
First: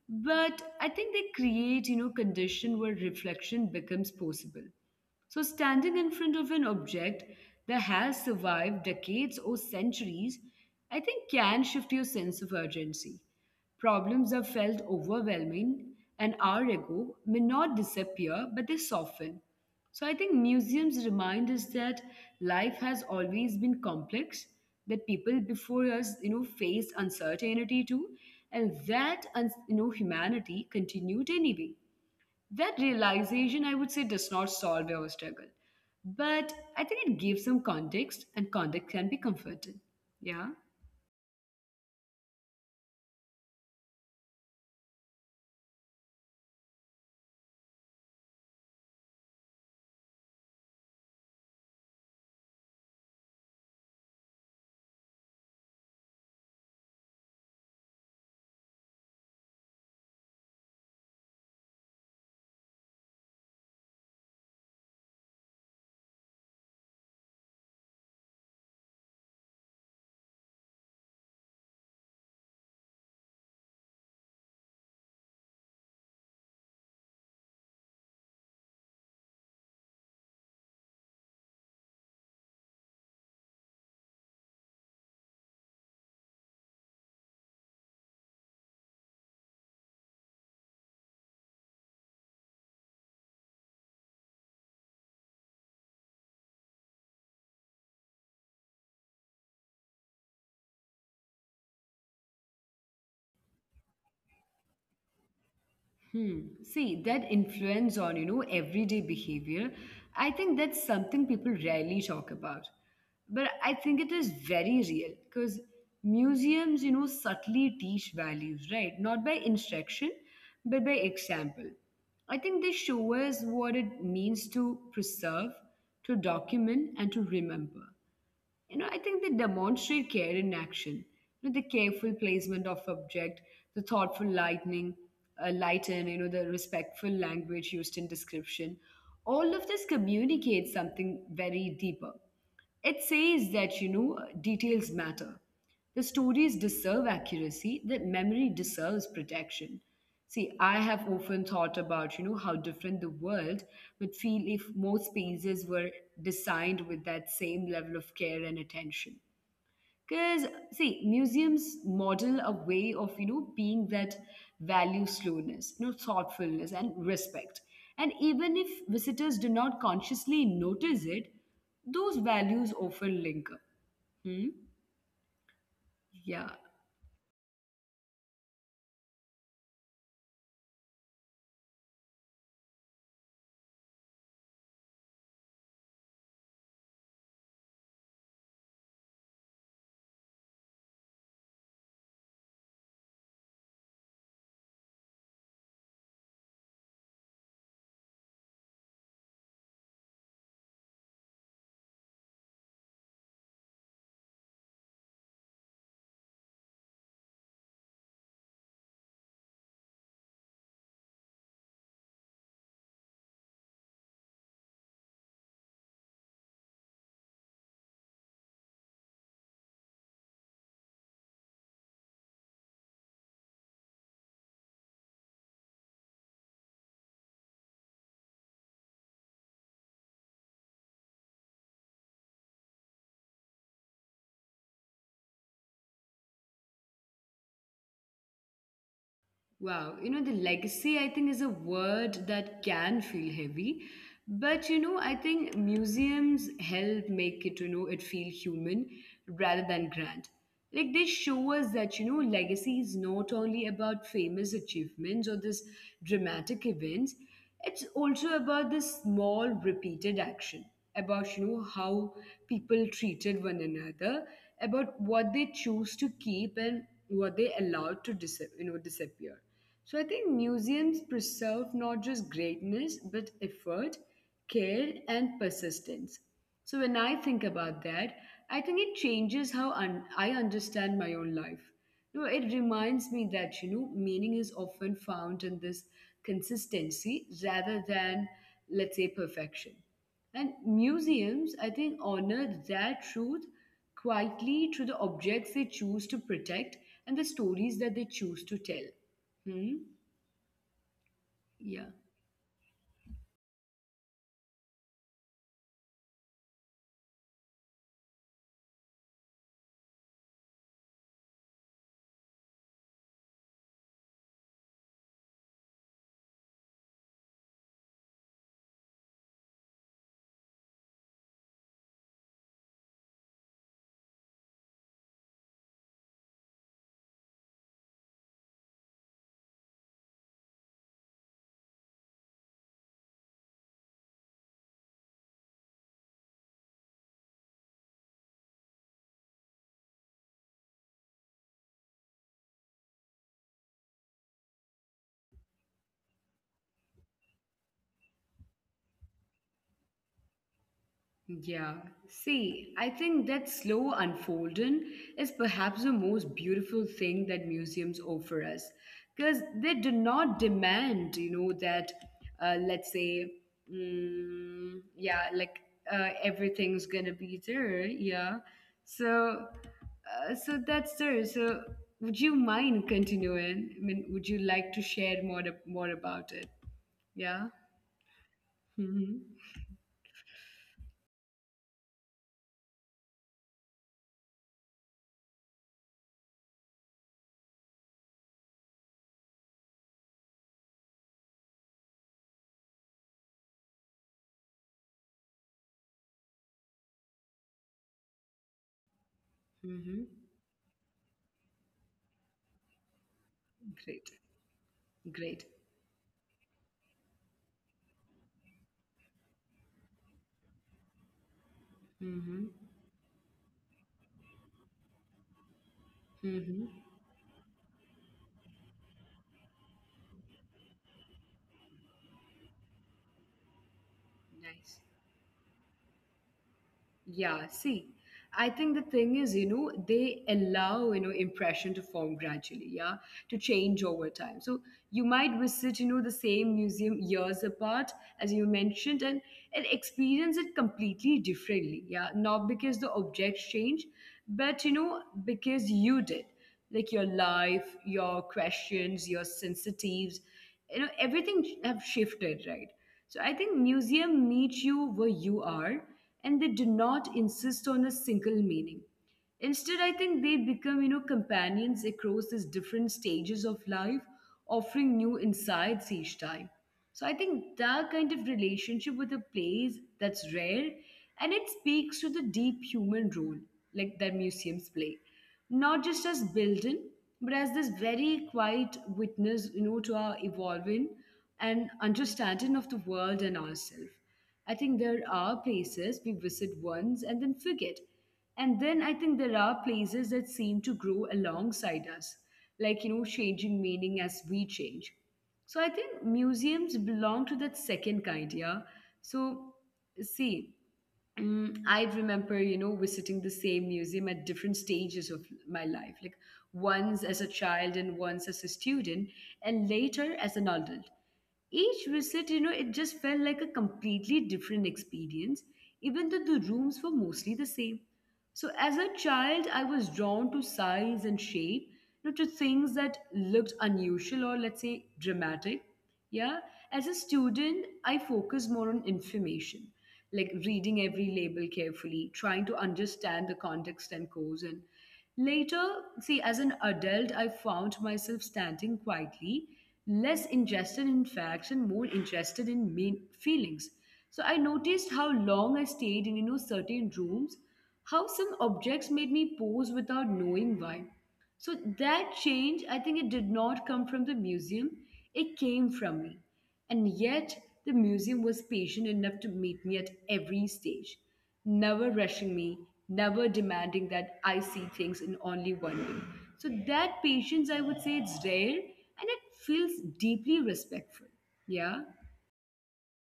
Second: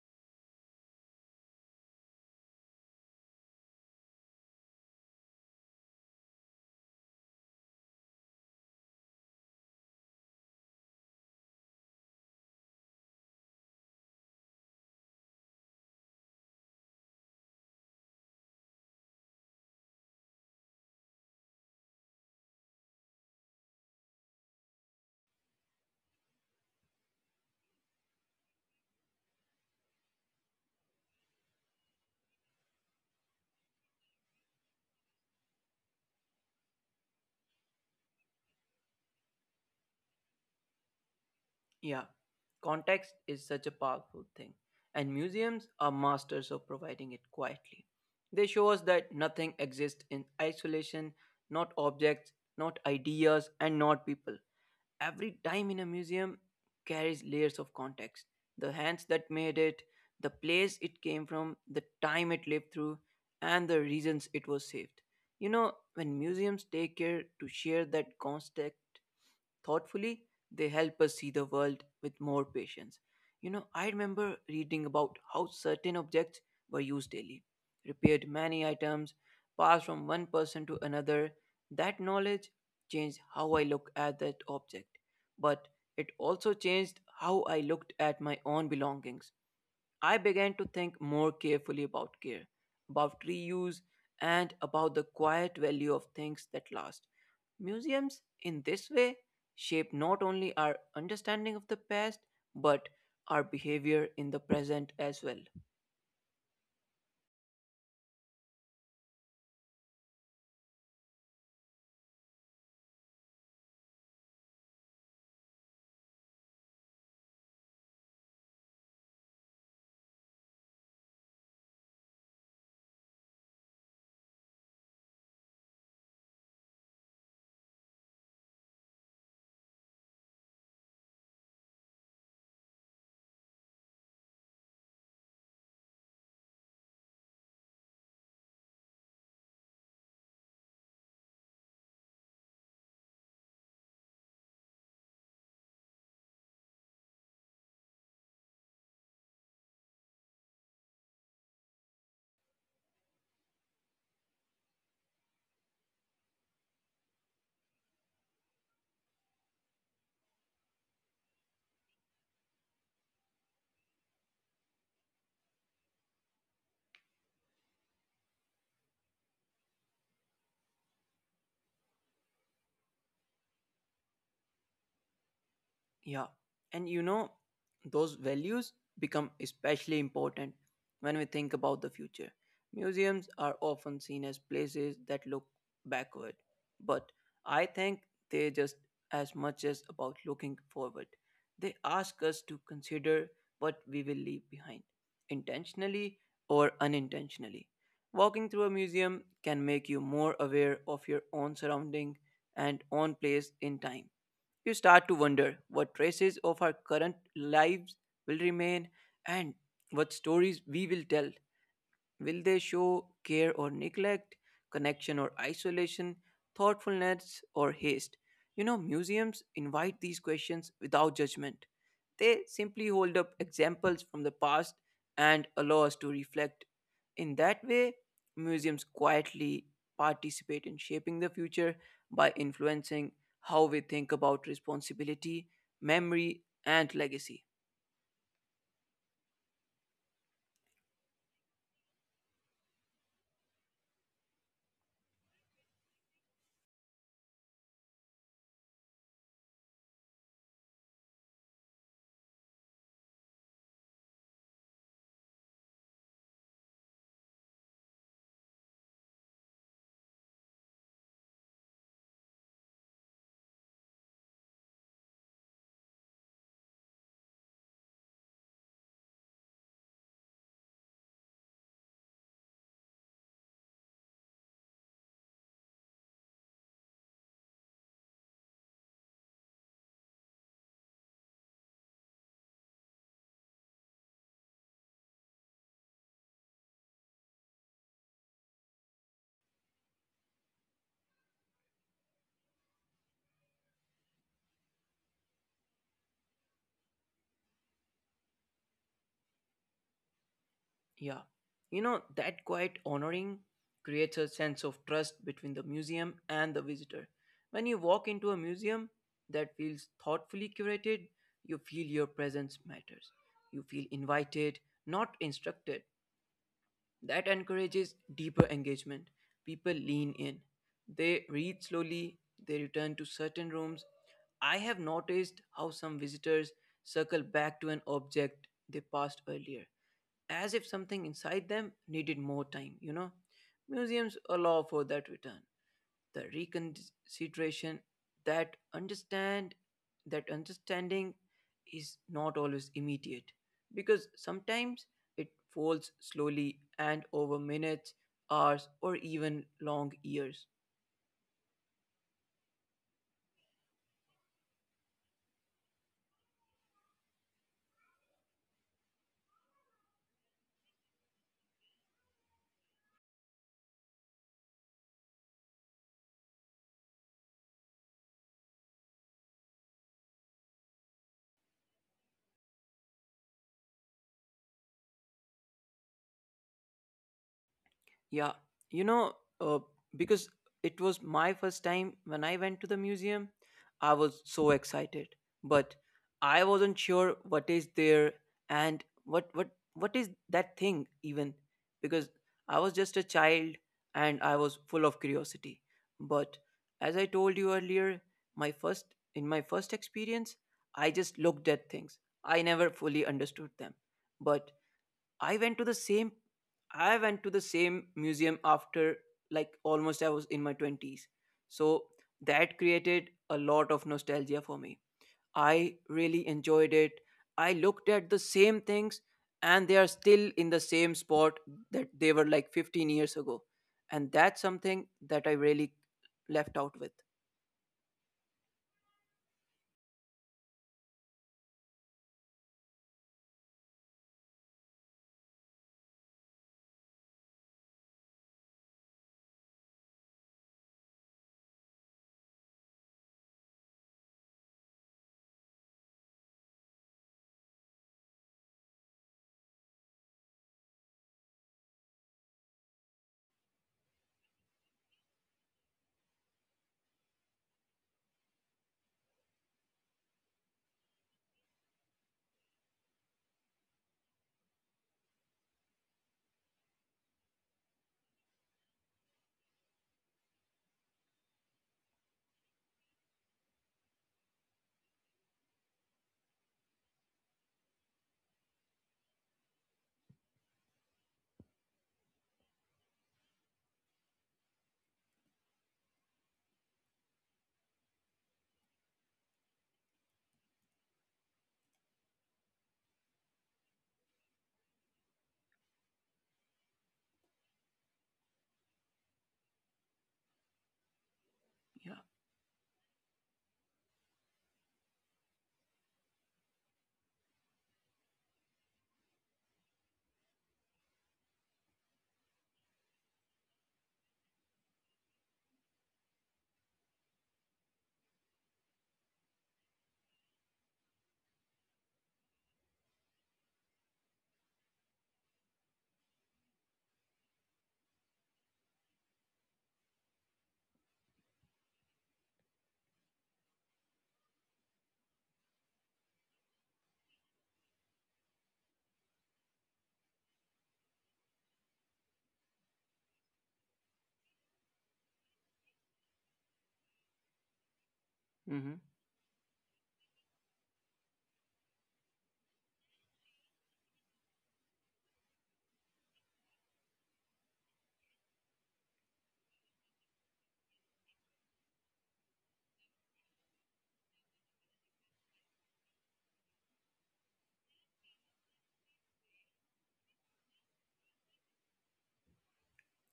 but I think they create, you know, condition where reflection becomes possible. So, standing in front of an object that has survived decades or centuries, I think can shift your sense of urgency. Problems that felt overwhelming an hour ago may not disappear, but they soften. So, I think museums remind us that life has always been complex, that people before us, you know, faced uncertainty too, and that, you know, humanity continued anyway. That realization, I would say, does not solve our struggle, but I think it gives some context, and context can be comforting. Yeah.
Yeah, context is such a powerful thing, and museums are masters of providing it quietly. They show us that nothing exists in isolation, not objects, not ideas, and not people. Every dime in a museum carries layers of context, the hands that made it, the place it came from, the time it lived through, and the reasons it was saved. You know, when museums take care to share that context thoughtfully, they help us see the world with more patience. You know, I remember reading about how certain objects were used daily, repaired many items, passed from one person to another. That knowledge changed how I look at that object, but it also changed how I looked at my own belongings. I began to think more carefully about care, about reuse, and about the quiet value of things that last. Museums, in this way, shape not only our understanding of the past, but our behavior in the present as well.
Hmm. See, that influence on, you know, everyday behavior, I think that's something people rarely talk about. But I think it is very real because museums, you know, subtly teach values, right? Not by instruction, but by example. I think they show us what it means to preserve, to document, and to remember. You know, I think they demonstrate care in action. You know, the careful placement of object, the thoughtful lightning, light, and you know the respectful language used in description. All of this communicates something very deeper. It says that, you know, details matter. The stories deserve accuracy, that memory deserves protection. See, I have often thought about, you know, how different the world would feel if more spaces were designed with that same level of care and attention. Because, see, museums model a way of, you know, being that value slowness, you know, thoughtfulness and respect. And even if visitors do not consciously notice it, those values often linger. Hmm?
Yeah.
Yeah.
And you know, those values become especially important when we think about the future. Museums are often seen as places that look backward, but I think they just as much as about looking forward. They ask us to consider what we will leave behind, intentionally or unintentionally. Walking through a museum can make you more aware of your own surrounding and own place in time. You start to wonder what traces of our current lives will remain and what stories we will tell. Will they show care or neglect, connection or isolation, thoughtfulness or haste? You know, museums invite these questions without judgment. They simply hold up examples from the past and allow us to reflect. In that way, museums quietly participate in shaping the future by influencing how we think about responsibility, memory, and legacy.
Wow, you know, the legacy, I think, is a word that can feel heavy. But, you know, I think museums help make it, you know, it feel human rather than grand. Like they show us that, you know, legacy is not only about famous achievements or this dramatic events, it's also about this small repeated action, about, you know, how people treated one another, about what they choose to keep and what they allowed to you know, disappear. So I think museums preserve not just greatness, but effort, care, and persistence. So when I think about that, I think it changes how I understand my own life. You know, it reminds me that you know meaning is often found in this consistency rather than, let's say, perfection. And museums, I think, honor that truth quietly through the objects they choose to protect and the stories that they choose to tell. Hmm?
Yeah. You
Yeah,
know, that quiet honoring creates a sense of trust between the museum and the visitor. When you walk into a museum that feels thoughtfully curated, you feel your presence matters. You feel invited, not instructed. That encourages deeper engagement. People lean in. They read slowly, they return to certain rooms. I have noticed how some visitors circle back to an object they passed earlier as if something inside them needed more time, you know. Museums allow for that return, the reconsideration, that understand that understanding is not always immediate because sometimes it folds slowly and over minutes, hours, or even long years.
yeah. See, I think that slow unfolding is perhaps the most beautiful thing that museums offer us because they do not demand, you know, that, let's say, yeah, like everything's gonna be there. Yeah. So, so that's there. So, would you mind continuing? I mean, would you like to share more, more about it? Yeah.
Yeah, you know,
Mm-hmm.
uh, because it was my first time when I went to the museum, I was so excited, but I wasn't sure what is there and what is that thing even because I was just a child and I was full of curiosity. But as I told you earlier, my first in my first
Mm-hmm.
experience, I just looked at things. I never fully understood them.
Great.
But I
Great.
went to the same I went to the same museum after like almost I was in my 20s. So that
Mm-hmm.
created a lot of nostalgia for me. I really enjoyed
Mm-hmm.
it. I looked at the same things and they are still in the same spot that they were like 15 years ago. And that's something
Nice.
that I really left out with.
Yeah, see, I think the thing is, you know, they allow, you know, impression to form gradually, yeah, to change over time. So you might visit, you know, the same museum years apart, as you mentioned, and, experience it completely differently, yeah, not because the objects change, but, you know, because you did. Like your life, your questions, your sensitives, you know, everything have shifted, right? So I think museum meets you where you are and they do not insist on a single meaning. Instead, I think they become, you know, companions across these different stages of life, offering new insights each time. So I think that kind of relationship with a place that's rare and it speaks to the deep human role like that museums play. Not just as building, but as this very quiet witness, you know, to our evolving and understanding of the world and ourselves. I think there are places we visit once and then forget, and then I think there are places that seem to grow alongside us, like, you know, changing meaning as we change. So I think museums belong to that second kind, yeah. So, see, I remember, you know, visiting the same museum at different stages of my life, like once as a child and once as a student, and later as an adult. Each visit, you know, it just felt like a completely different experience, even though the rooms were mostly the same. So as a child, I was drawn to size and shape, you know, to things that looked unusual or let's say dramatic. Yeah. As a student, I focused more on information, like reading every label carefully, trying to understand the context and cause. And later, see, as an adult, I found myself standing quietly, less interested in facts and more interested in mean feelings. So I noticed how long I stayed in, you know, certain rooms, how some
Yeah.
objects made me pause without knowing why. So that change, I think it did not come from the museum, it came from me. And yet, the museum was patient enough to meet me at every stage, never rushing me, never demanding that I see things in only one way. So that patience, I would say, it's rare and it feels deeply respectful. Yeah.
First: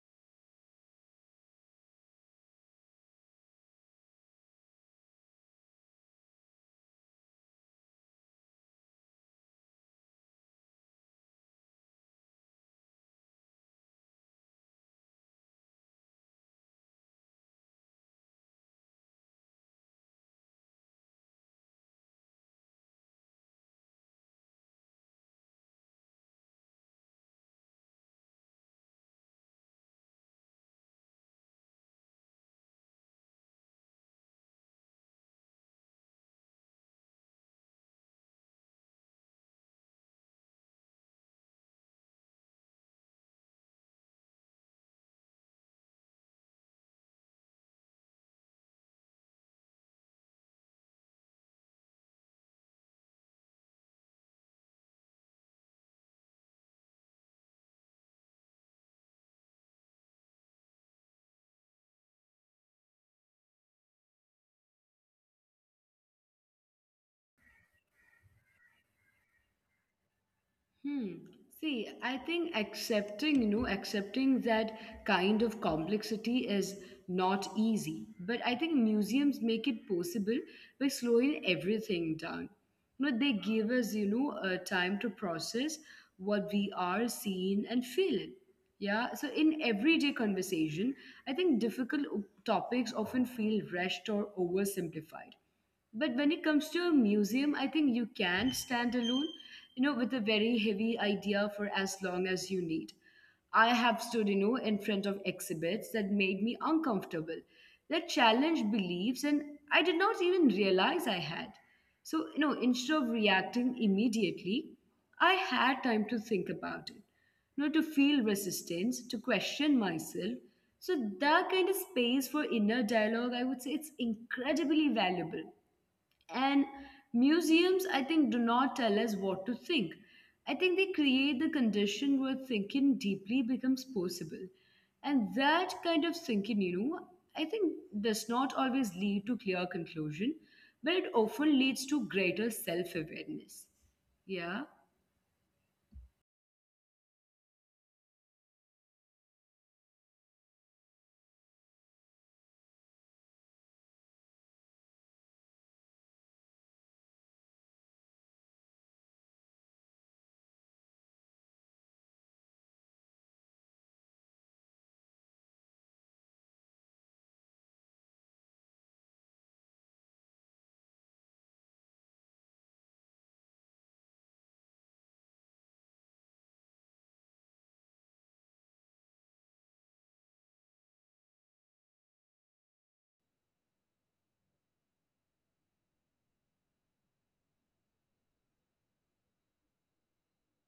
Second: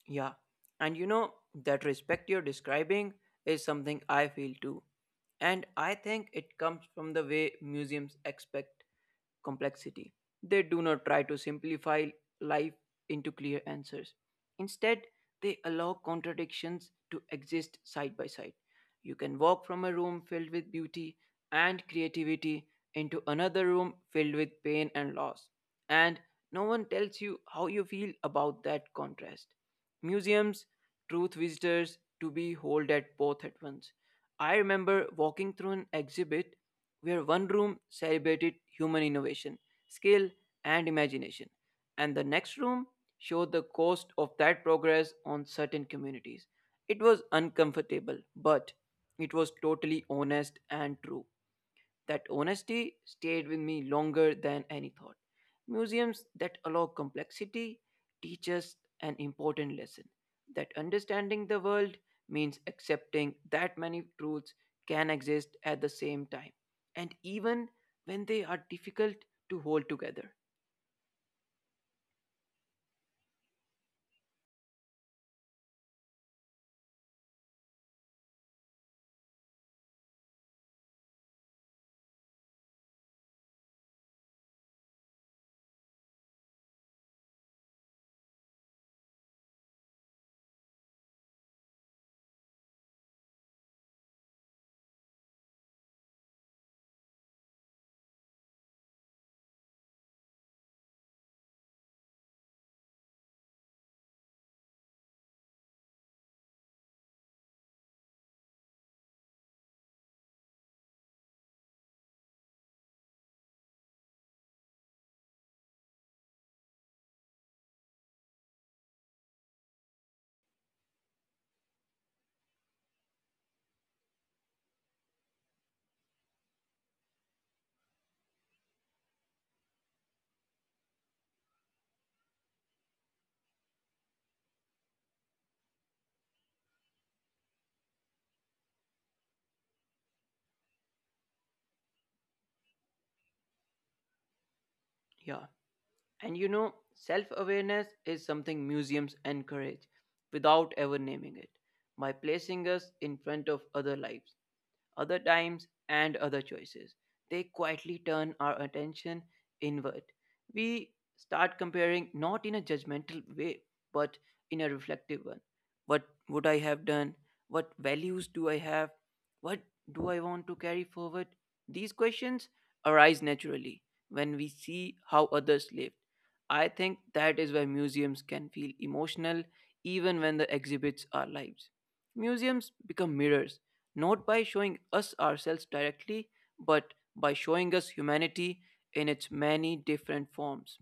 Yeah. And you know, that respect you're describing is something I feel too. And I think it comes from the way museums expect complexity. They do not try to simplify life into clear answers. Instead, they allow contradictions to exist side by side. You can walk from a room filled with beauty and creativity into another room filled with pain and loss. And no one tells you how you feel about that contrast. Museums truth visitors to be hold at both at once. I remember walking through an exhibit where one room celebrated human innovation, skill, and imagination, and the next room showed the cost of that progress on certain communities. It was uncomfortable, but it was totally honest and true. That honesty stayed with me longer than any thought. Museums that allow complexity teach us an important lesson that understanding the world means accepting that many truths can exist at the same time and even when they are difficult to hold together.
Hmm. See, I think accepting, you know, accepting that kind of complexity is not easy. But I think museums make it possible by slowing everything down. You know, they give us, you know, time to process what we are seeing and feeling. Yeah. So in everyday conversation, I think difficult topics often feel rushed or oversimplified. But when it comes to a museum, I think you can stand alone, you know, with a very heavy idea for as long as you need. I have stood, you know, in front of exhibits that made me uncomfortable, that challenged beliefs, and I did not even realize I had. So, you know, instead of reacting immediately, I had time to think about it, not to feel resistance, to question myself. So that kind of space for inner dialogue, I would say it's incredibly valuable. And museums, I think, do not tell us what to think. I think they create the condition where thinking deeply becomes possible. And that kind of thinking, you know, I think does not always lead to clear conclusion, but it often leads to greater self-awareness. Yeah.
Yeah. And you know, self awareness is something museums encourage without ever naming it by placing us in front of other lives, other times, and other choices. They quietly turn our attention inward. We start comparing not in a judgmental way, but in a reflective one. What would I have done? What values do I have? What do I want to carry forward? These questions arise naturally when we see how others lived. I think that is why museums can feel emotional even when the exhibits are lives. Museums become mirrors not by showing us ourselves directly, but by showing us humanity in its many different forms.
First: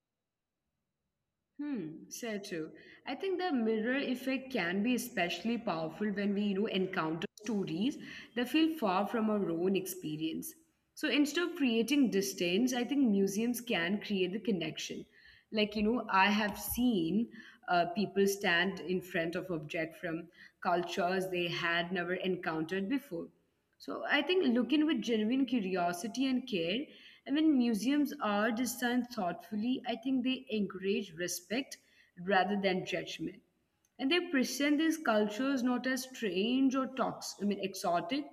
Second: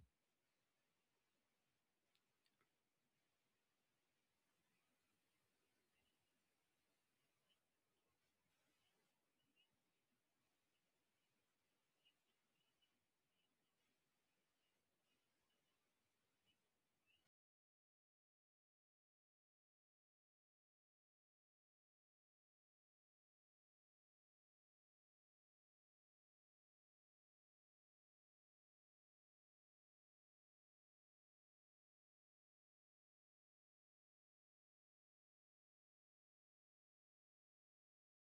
Hmm, so true. I think the mirror effect can be especially powerful when we, you know, encounter stories that feel far from our own experience. So instead of creating distance, I think museums can create the connection. Like, you know, I have seen people stand in front of object from cultures they had never encountered before. So I think looking with genuine curiosity and care, and when museums are designed thoughtfully, I think they encourage respect rather than judgment. And they present these cultures not as strange or I mean exotic,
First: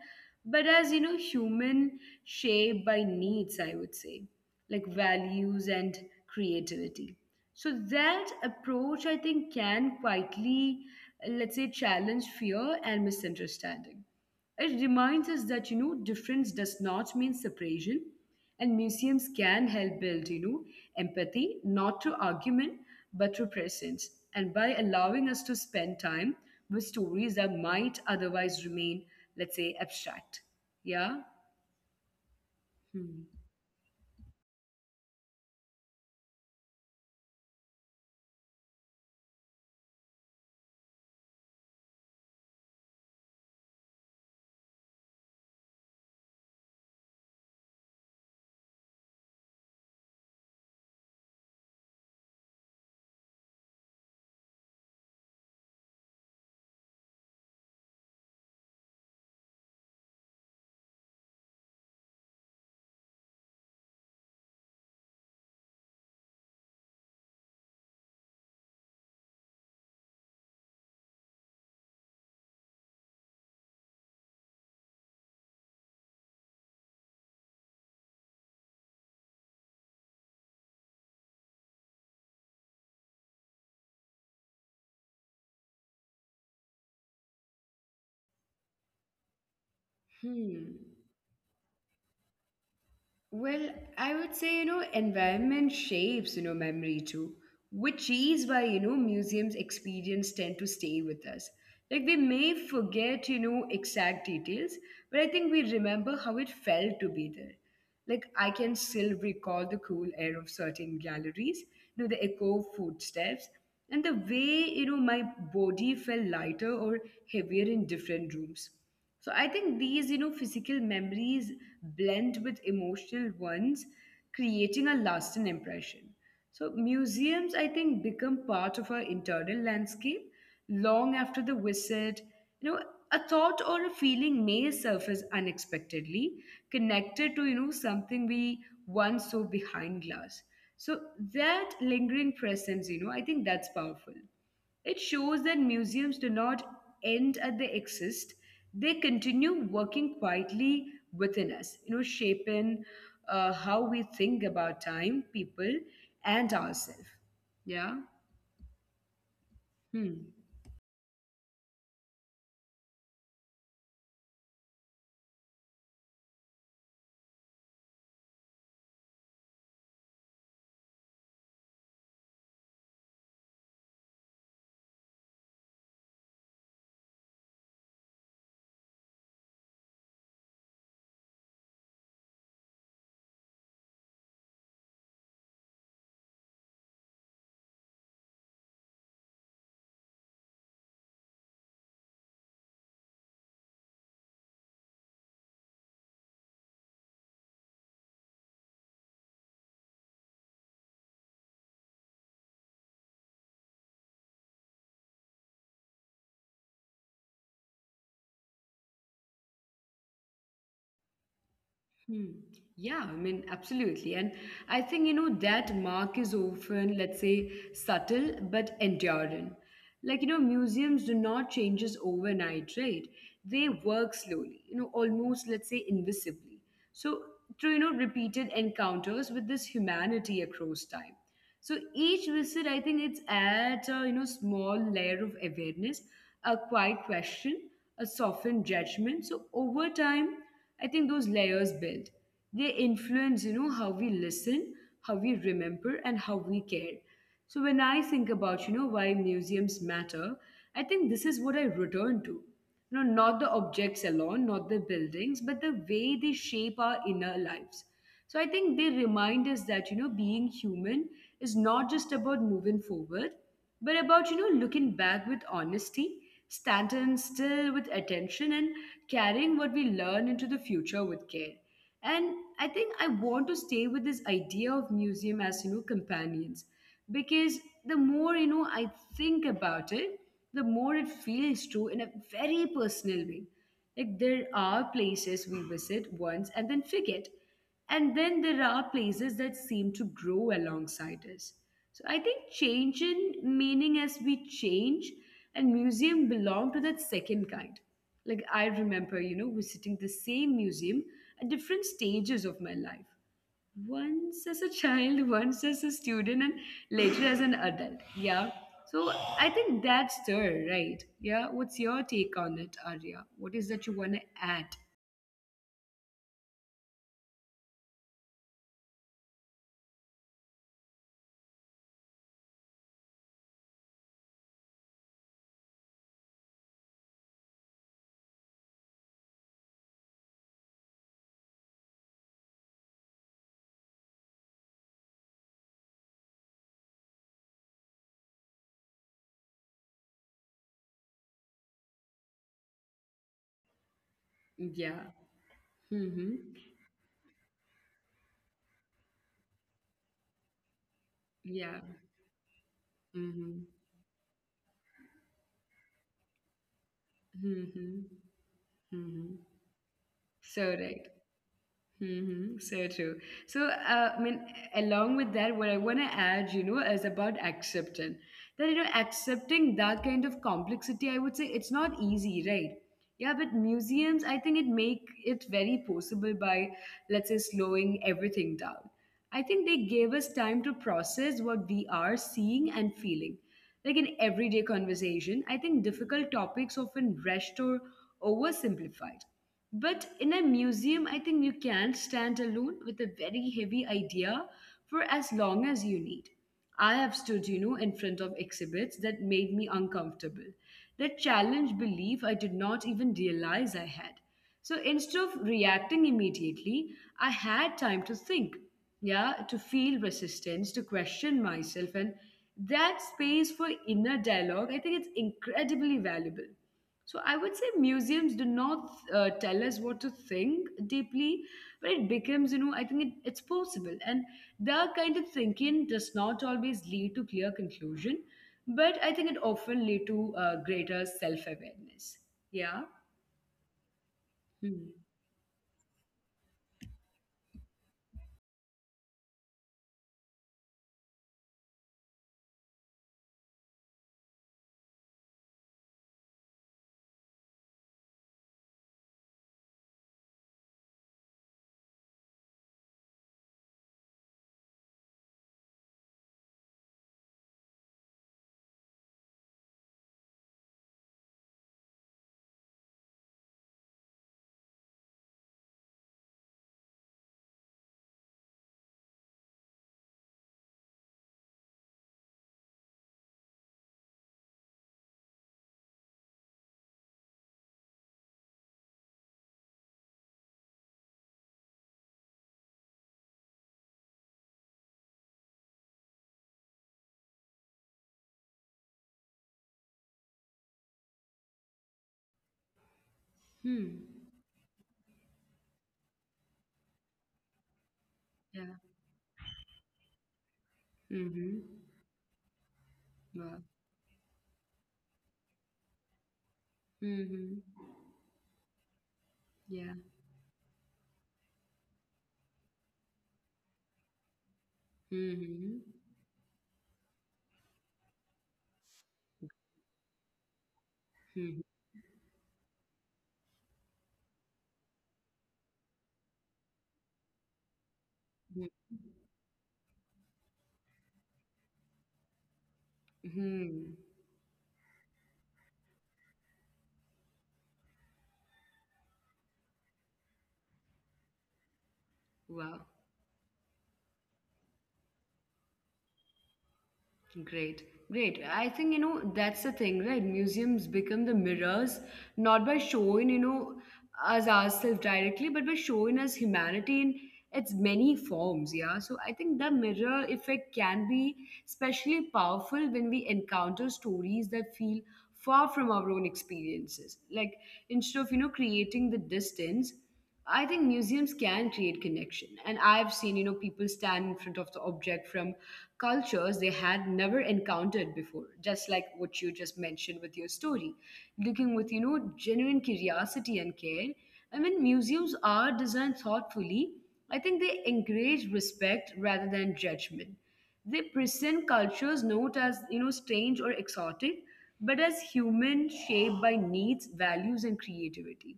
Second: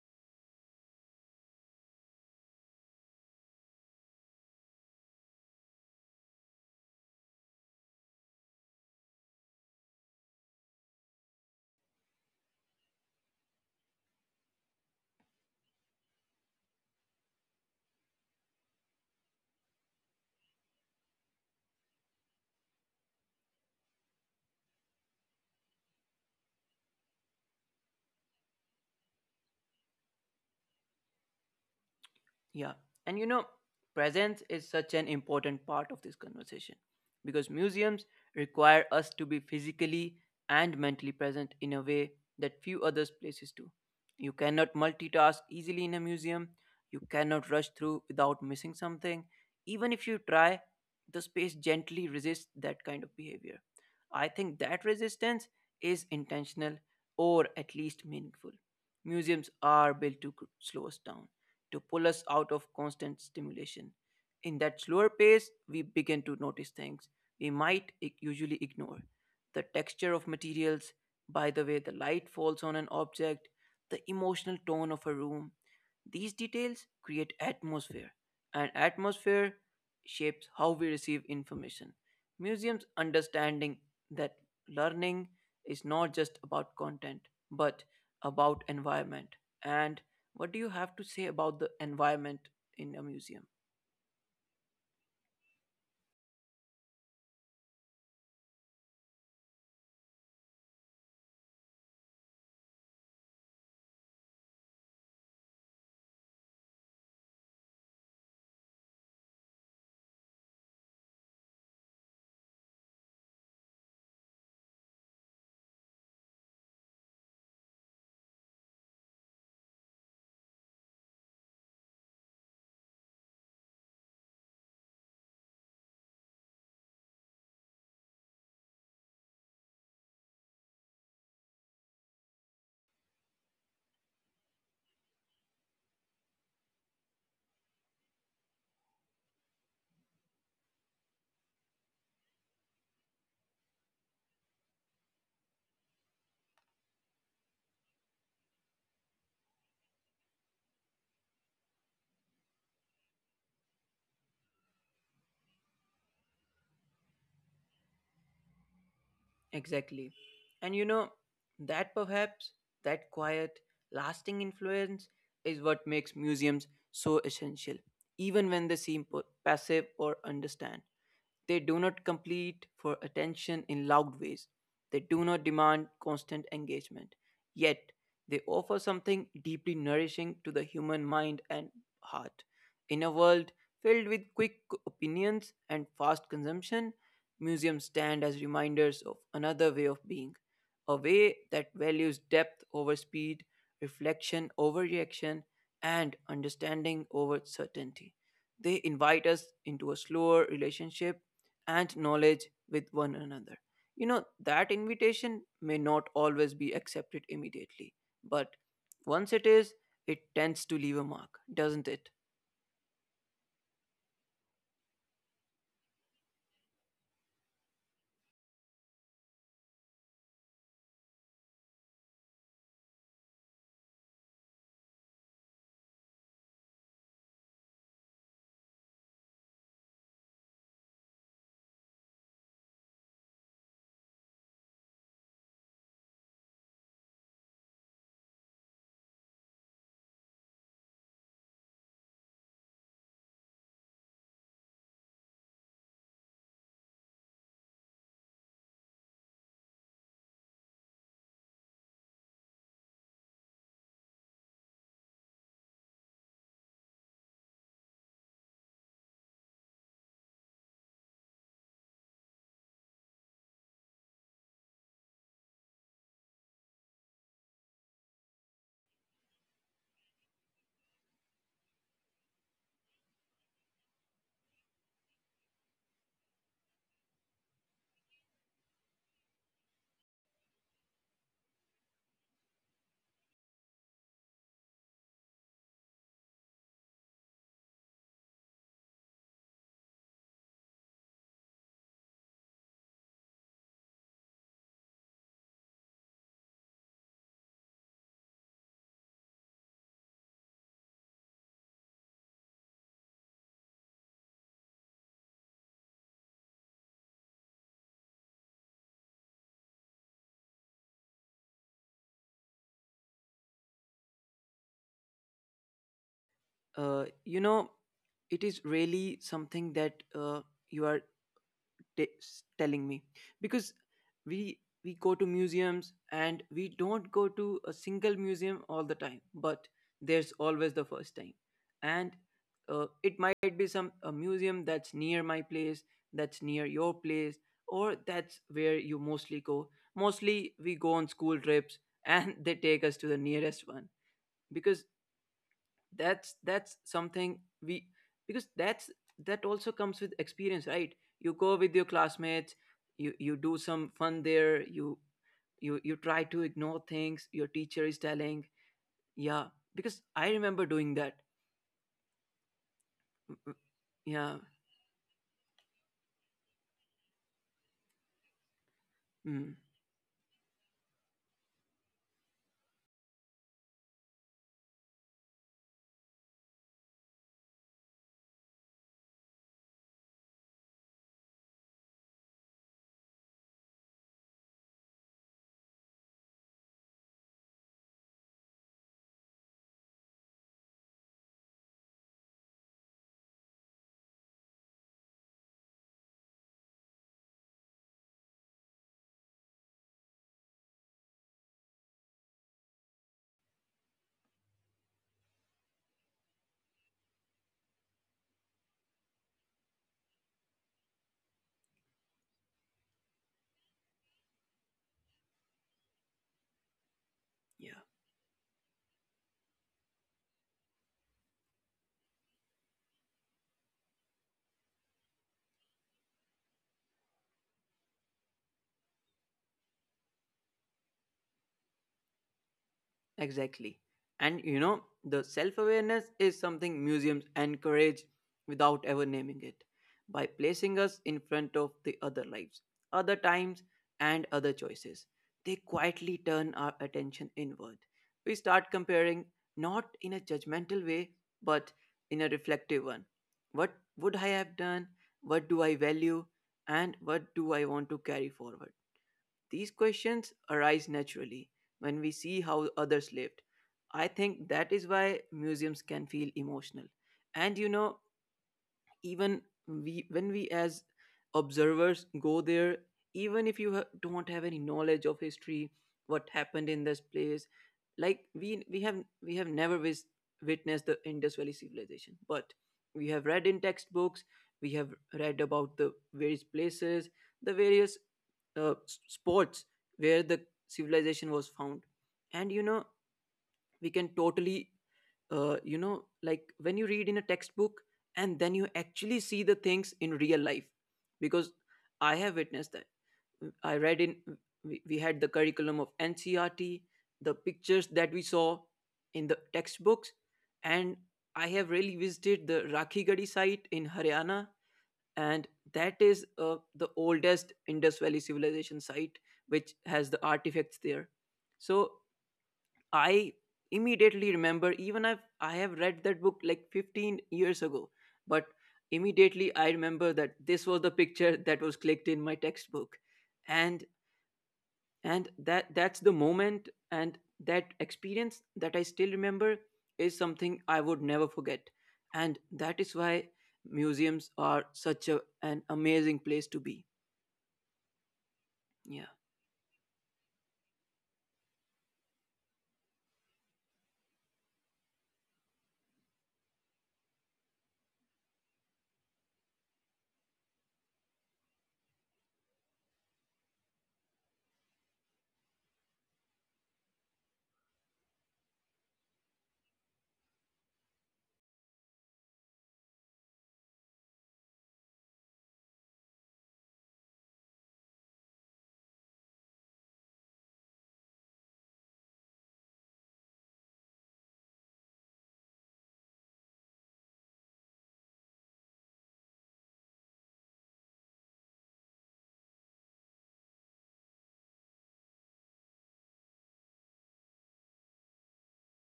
but as you know, human shaped by needs, I would say, like values and creativity. So that approach I think can quietly, let's say, challenge fear and misunderstanding. It reminds us that you know difference does not mean separation, and museums can help build you know empathy not through argument but through presence, and by allowing us to spend time with stories that might otherwise remain, let's say, abstract. Yeah.
Yeah. And you
Hmm.
know, presence is such an important part of this conversation because museums require us to be physically and mentally present in a way that few other places do. You cannot multitask easily in a museum. You cannot rush through without missing something. Even if you try, the space gently resists that kind of behavior. I think that resistance is intentional or at least meaningful. Museums are built to slow us down, to pull us out of constant stimulation. In that slower pace, we begin to notice things we might usually ignore. The texture of materials, by the way the light falls on an object, the emotional tone of a room, these details create atmosphere, and atmosphere shapes how we receive information. Museums understanding that learning is not just about content, but about environment. And
Hmm.
what do you have to say about the environment in a
Well,
museum?
I would say, you know, environment shapes, you know, memory too, which is why, you know, museums experience tend to stay with us. Like we may forget, you know, exact details, but I think we remember how it felt to be there. Like I can still recall the cool air of certain galleries, you know, the echo of footsteps, and the way, you know, my body felt lighter or heavier in different rooms. So I think these, you know, physical memories blend with emotional ones, creating a lasting impression. So museums, I think, become part of our internal landscape long after the visit. You know, a thought or a feeling may surface unexpectedly, connected to, you know, something we once saw behind glass. So that lingering presence, you know, I think that's powerful. It shows that museums do not end at they exist, they continue working quietly within us, you know, shaping how we think about time, people, and ourselves. Yeah.
Exactly.
Hmm.
And you know, that perhaps, that quiet, lasting influence is what makes museums so essential, even when they seem passive or understand. They do not compete for attention in loud ways. They do not demand constant engagement. Yet, they offer something deeply nourishing to the human mind and heart. In a world filled with quick opinions and fast consumption, museums stand as reminders of another way of being, a way that values depth over speed, reflection over reaction, and understanding over certainty. They invite us into a slower relationship and knowledge with one another. You know, that invitation may not always be accepted immediately, but once it is, it tends to leave a mark, doesn't it?
Hmm. Yeah, I mean, absolutely. And I think, you know, that mark is often, let's say, subtle but enduring. Like, you know, museums do not changes overnight, right? They work slowly, you know, almost, let's say, invisibly. So, through, you know, repeated encounters with this humanity across time. So each visit, I think it's adds a you know small layer of awareness, a quiet question, a softened judgment. So over time, I think those layers build. They influence you know how we listen, how we remember, and how we care. So when I think about you know why museums matter, I think this is what I return to. No, not the objects alone, not the buildings, but the way they shape our inner lives. So I think they remind us that, you know, being human is not just about moving forward, but about, you know, looking back with honesty, standing still with attention, and carrying what we learn into the future with care. And I think I want to stay with this idea of museum as, you know, companions. Because the more, you know, I think about it, the more it feels true in a very personal way. Like there are places we visit once and then forget. And then there are places that seem to grow alongside us. So I think change in meaning as we change, and museum belong to that second kind. Like I remember, you know, visiting the same museum at different stages of my life. Once as a child, once as a student, and later as an adult. Yeah. So I think that's there, right? Yeah. What's your take on it, Arya? What is that you want to add?
You know, it is really something that you are t- telling me because we we go to museums and we don't go to a single museum all the time, but there's always the first time. And it might be some a museum that's near my place, that's near your place, or that's where you mostly go. Mostly we go on school trips, and they take us to the nearest one. Because
Yeah.
that's
Mm-hmm.
that's something we, because that's, that also comes with experience, right? You go with your
Yeah.
classmates, you do some
Mm-hmm.
fun there. You You try to ignore things your teacher is
Mm-hmm.
telling. Yeah,
Mm-hmm.
because I remember doing
So
that.
right. Mm-hmm, so
Mm,
true.
mm,
So,
yeah.
I mean, along with that, what I want to add, you know, is about accepting that, you know,
Mm,
accepting that kind of complexity, I would say it's not easy, right? Yeah, but museums, I think it make it very possible by, let's say, slowing everything down. I think they gave us time to process what we are seeing and feeling. Like in everyday conversation, I think difficult topics often rushed or oversimplified, but in a museum, I think you can stand alone with a very heavy idea for as long as you need. I have stood, you know, in front of exhibits that made me uncomfortable, that challenged belief I did not even realize I had. So instead of reacting immediately, I had time to think, yeah, to feel resistance, to question myself. And that space for inner dialogue, I think it's incredibly valuable. So I would
yeah.
say museums do not tell us what to think deeply, but it becomes, you know, I think it's possible. And their kind of thinking does not always lead to clear conclusion, but I think it often lead to greater self-awareness. Yeah.
Exactly. And you know,
Hmm.
the self awareness is something museums encourage without ever naming it by placing us in front of the other lives, other times, and other choices. They quietly turn our attention inward. We start comparing not in a judgmental way, but in a reflective one. What would I have done? What do I value? And what do I want to carry forward? These questions arise naturally when we see how others lived. I think that is why museums can feel emotional. And you know, even we when we as observers go there, even if you don't have any knowledge of history, what happened in this place, like we have, we have never witnessed the Indus Valley civilization, but we have read in textbooks. We have read about the various places, the various spots where the civilization was found. And you know, we can
Hmm.
totally, you know, like when you read in a textbook and then you
Yeah.
actually see the things in real life. Because
Mm-hmm.
I have witnessed that. I
Wow.
read in, we had the curriculum of NCRT, the pictures that
Mm-hmm.
we saw in the textbooks,
Yeah.
and I have really visited the Rakhigadi site in Haryana, and that
Mm-hmm.
is the oldest Indus Valley civilization site, which has the artifacts there.
Mm-hmm.
So I immediately remember, even I have read that book like 15 years ago, but immediately I remember that this was the picture that was clicked in my textbook.
Mm-hmm.
And
Hmm.
that's the moment, and that experience that I still remember is something I would never forget. And that is
Wow.
why museums are such a, an amazing place to be.
Great, great. I
Yeah,
think, you know, that's the thing, right? Museums become the mirrors, not by showing, you know, us ourselves directly, but by showing us humanity in its many forms, yeah. So I think the mirror effect can be especially powerful when we encounter stories that feel far from our own experiences. Like instead of, you know, creating the distance, I think museums can create connection. And I've seen, you know, people stand in front of the object from cultures they had never encountered before, just like what you just mentioned with your story. Looking with, you know, genuine curiosity and care. I mean, museums are designed thoughtfully. I think they encourage respect rather than judgment. They present cultures not as, you know, strange or exotic, but as human shaped by needs, values, and creativity.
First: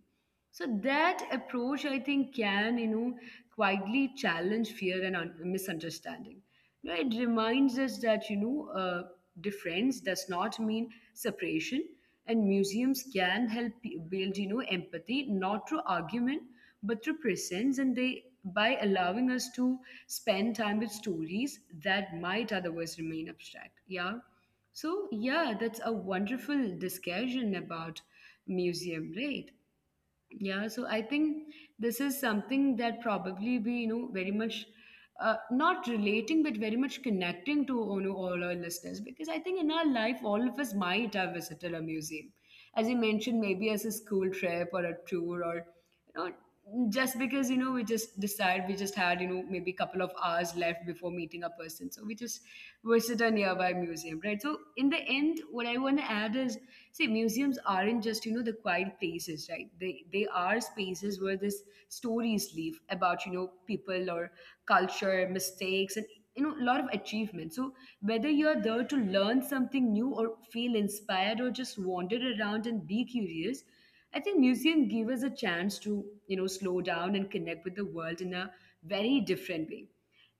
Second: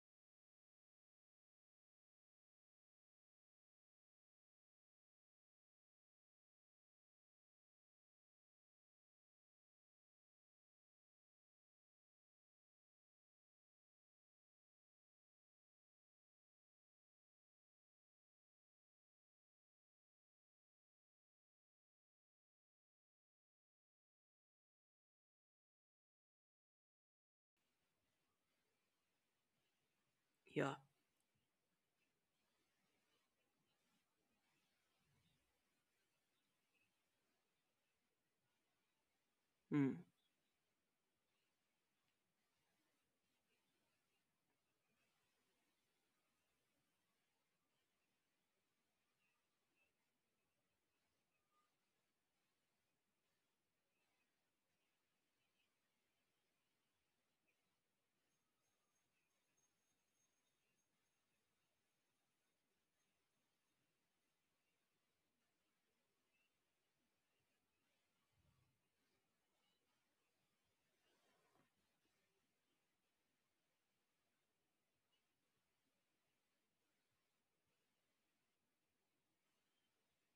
So that approach, I think, can, you know, quietly challenge fear and misunderstanding. You know, it reminds us that, you know, difference does not mean separation, and museums can help build, you know, empathy not through argument but through presence, and they by allowing us to spend time with stories that might otherwise remain abstract. Yeah. So yeah, that's a wonderful discussion about museum, right? Yeah,
yeah,
so I think this is something that probably we, you know, very much not relating, but very much connecting to, you know, all our listeners, because I think in our
mm,
life, all of us might have visited a museum. As you mentioned, maybe as a school trip or a tour or, you know, just because, you know, we just decide, we just had, you know, maybe a couple of hours left before meeting a person, so we just visit a nearby museum, right? So in the end, what I want to add is, see, museums aren't just, you know, the quiet places, right? They are spaces where these stories live about, you know, people or culture, mistakes, and, you know, a lot of achievement. So whether you're there to learn something new or feel inspired or just wander around and be curious, I think museum give us a chance to, you know, slow down and connect with the world in a very different way.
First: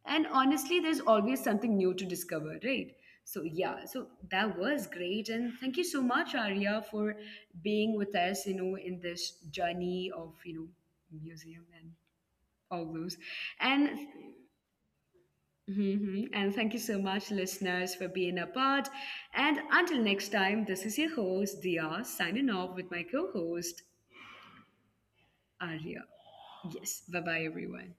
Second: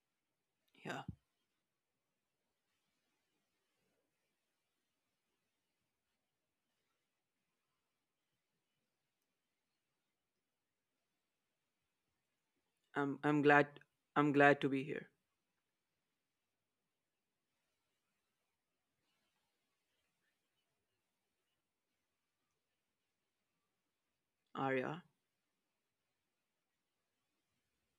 And honestly, there's
yeah.
always something new to discover, right? So yeah, so that was great, and thank you so much, Arya, for being with us, you know, in this journey of, you know, museum and all
I'm
those.
I'm glad.
And
I'm glad to be here,
mhm, and thank you so much, listeners, for being a part. And until next time, this is your host Dia signing off with my co-host
Arya.
Arya. Yes. Bye bye, everyone.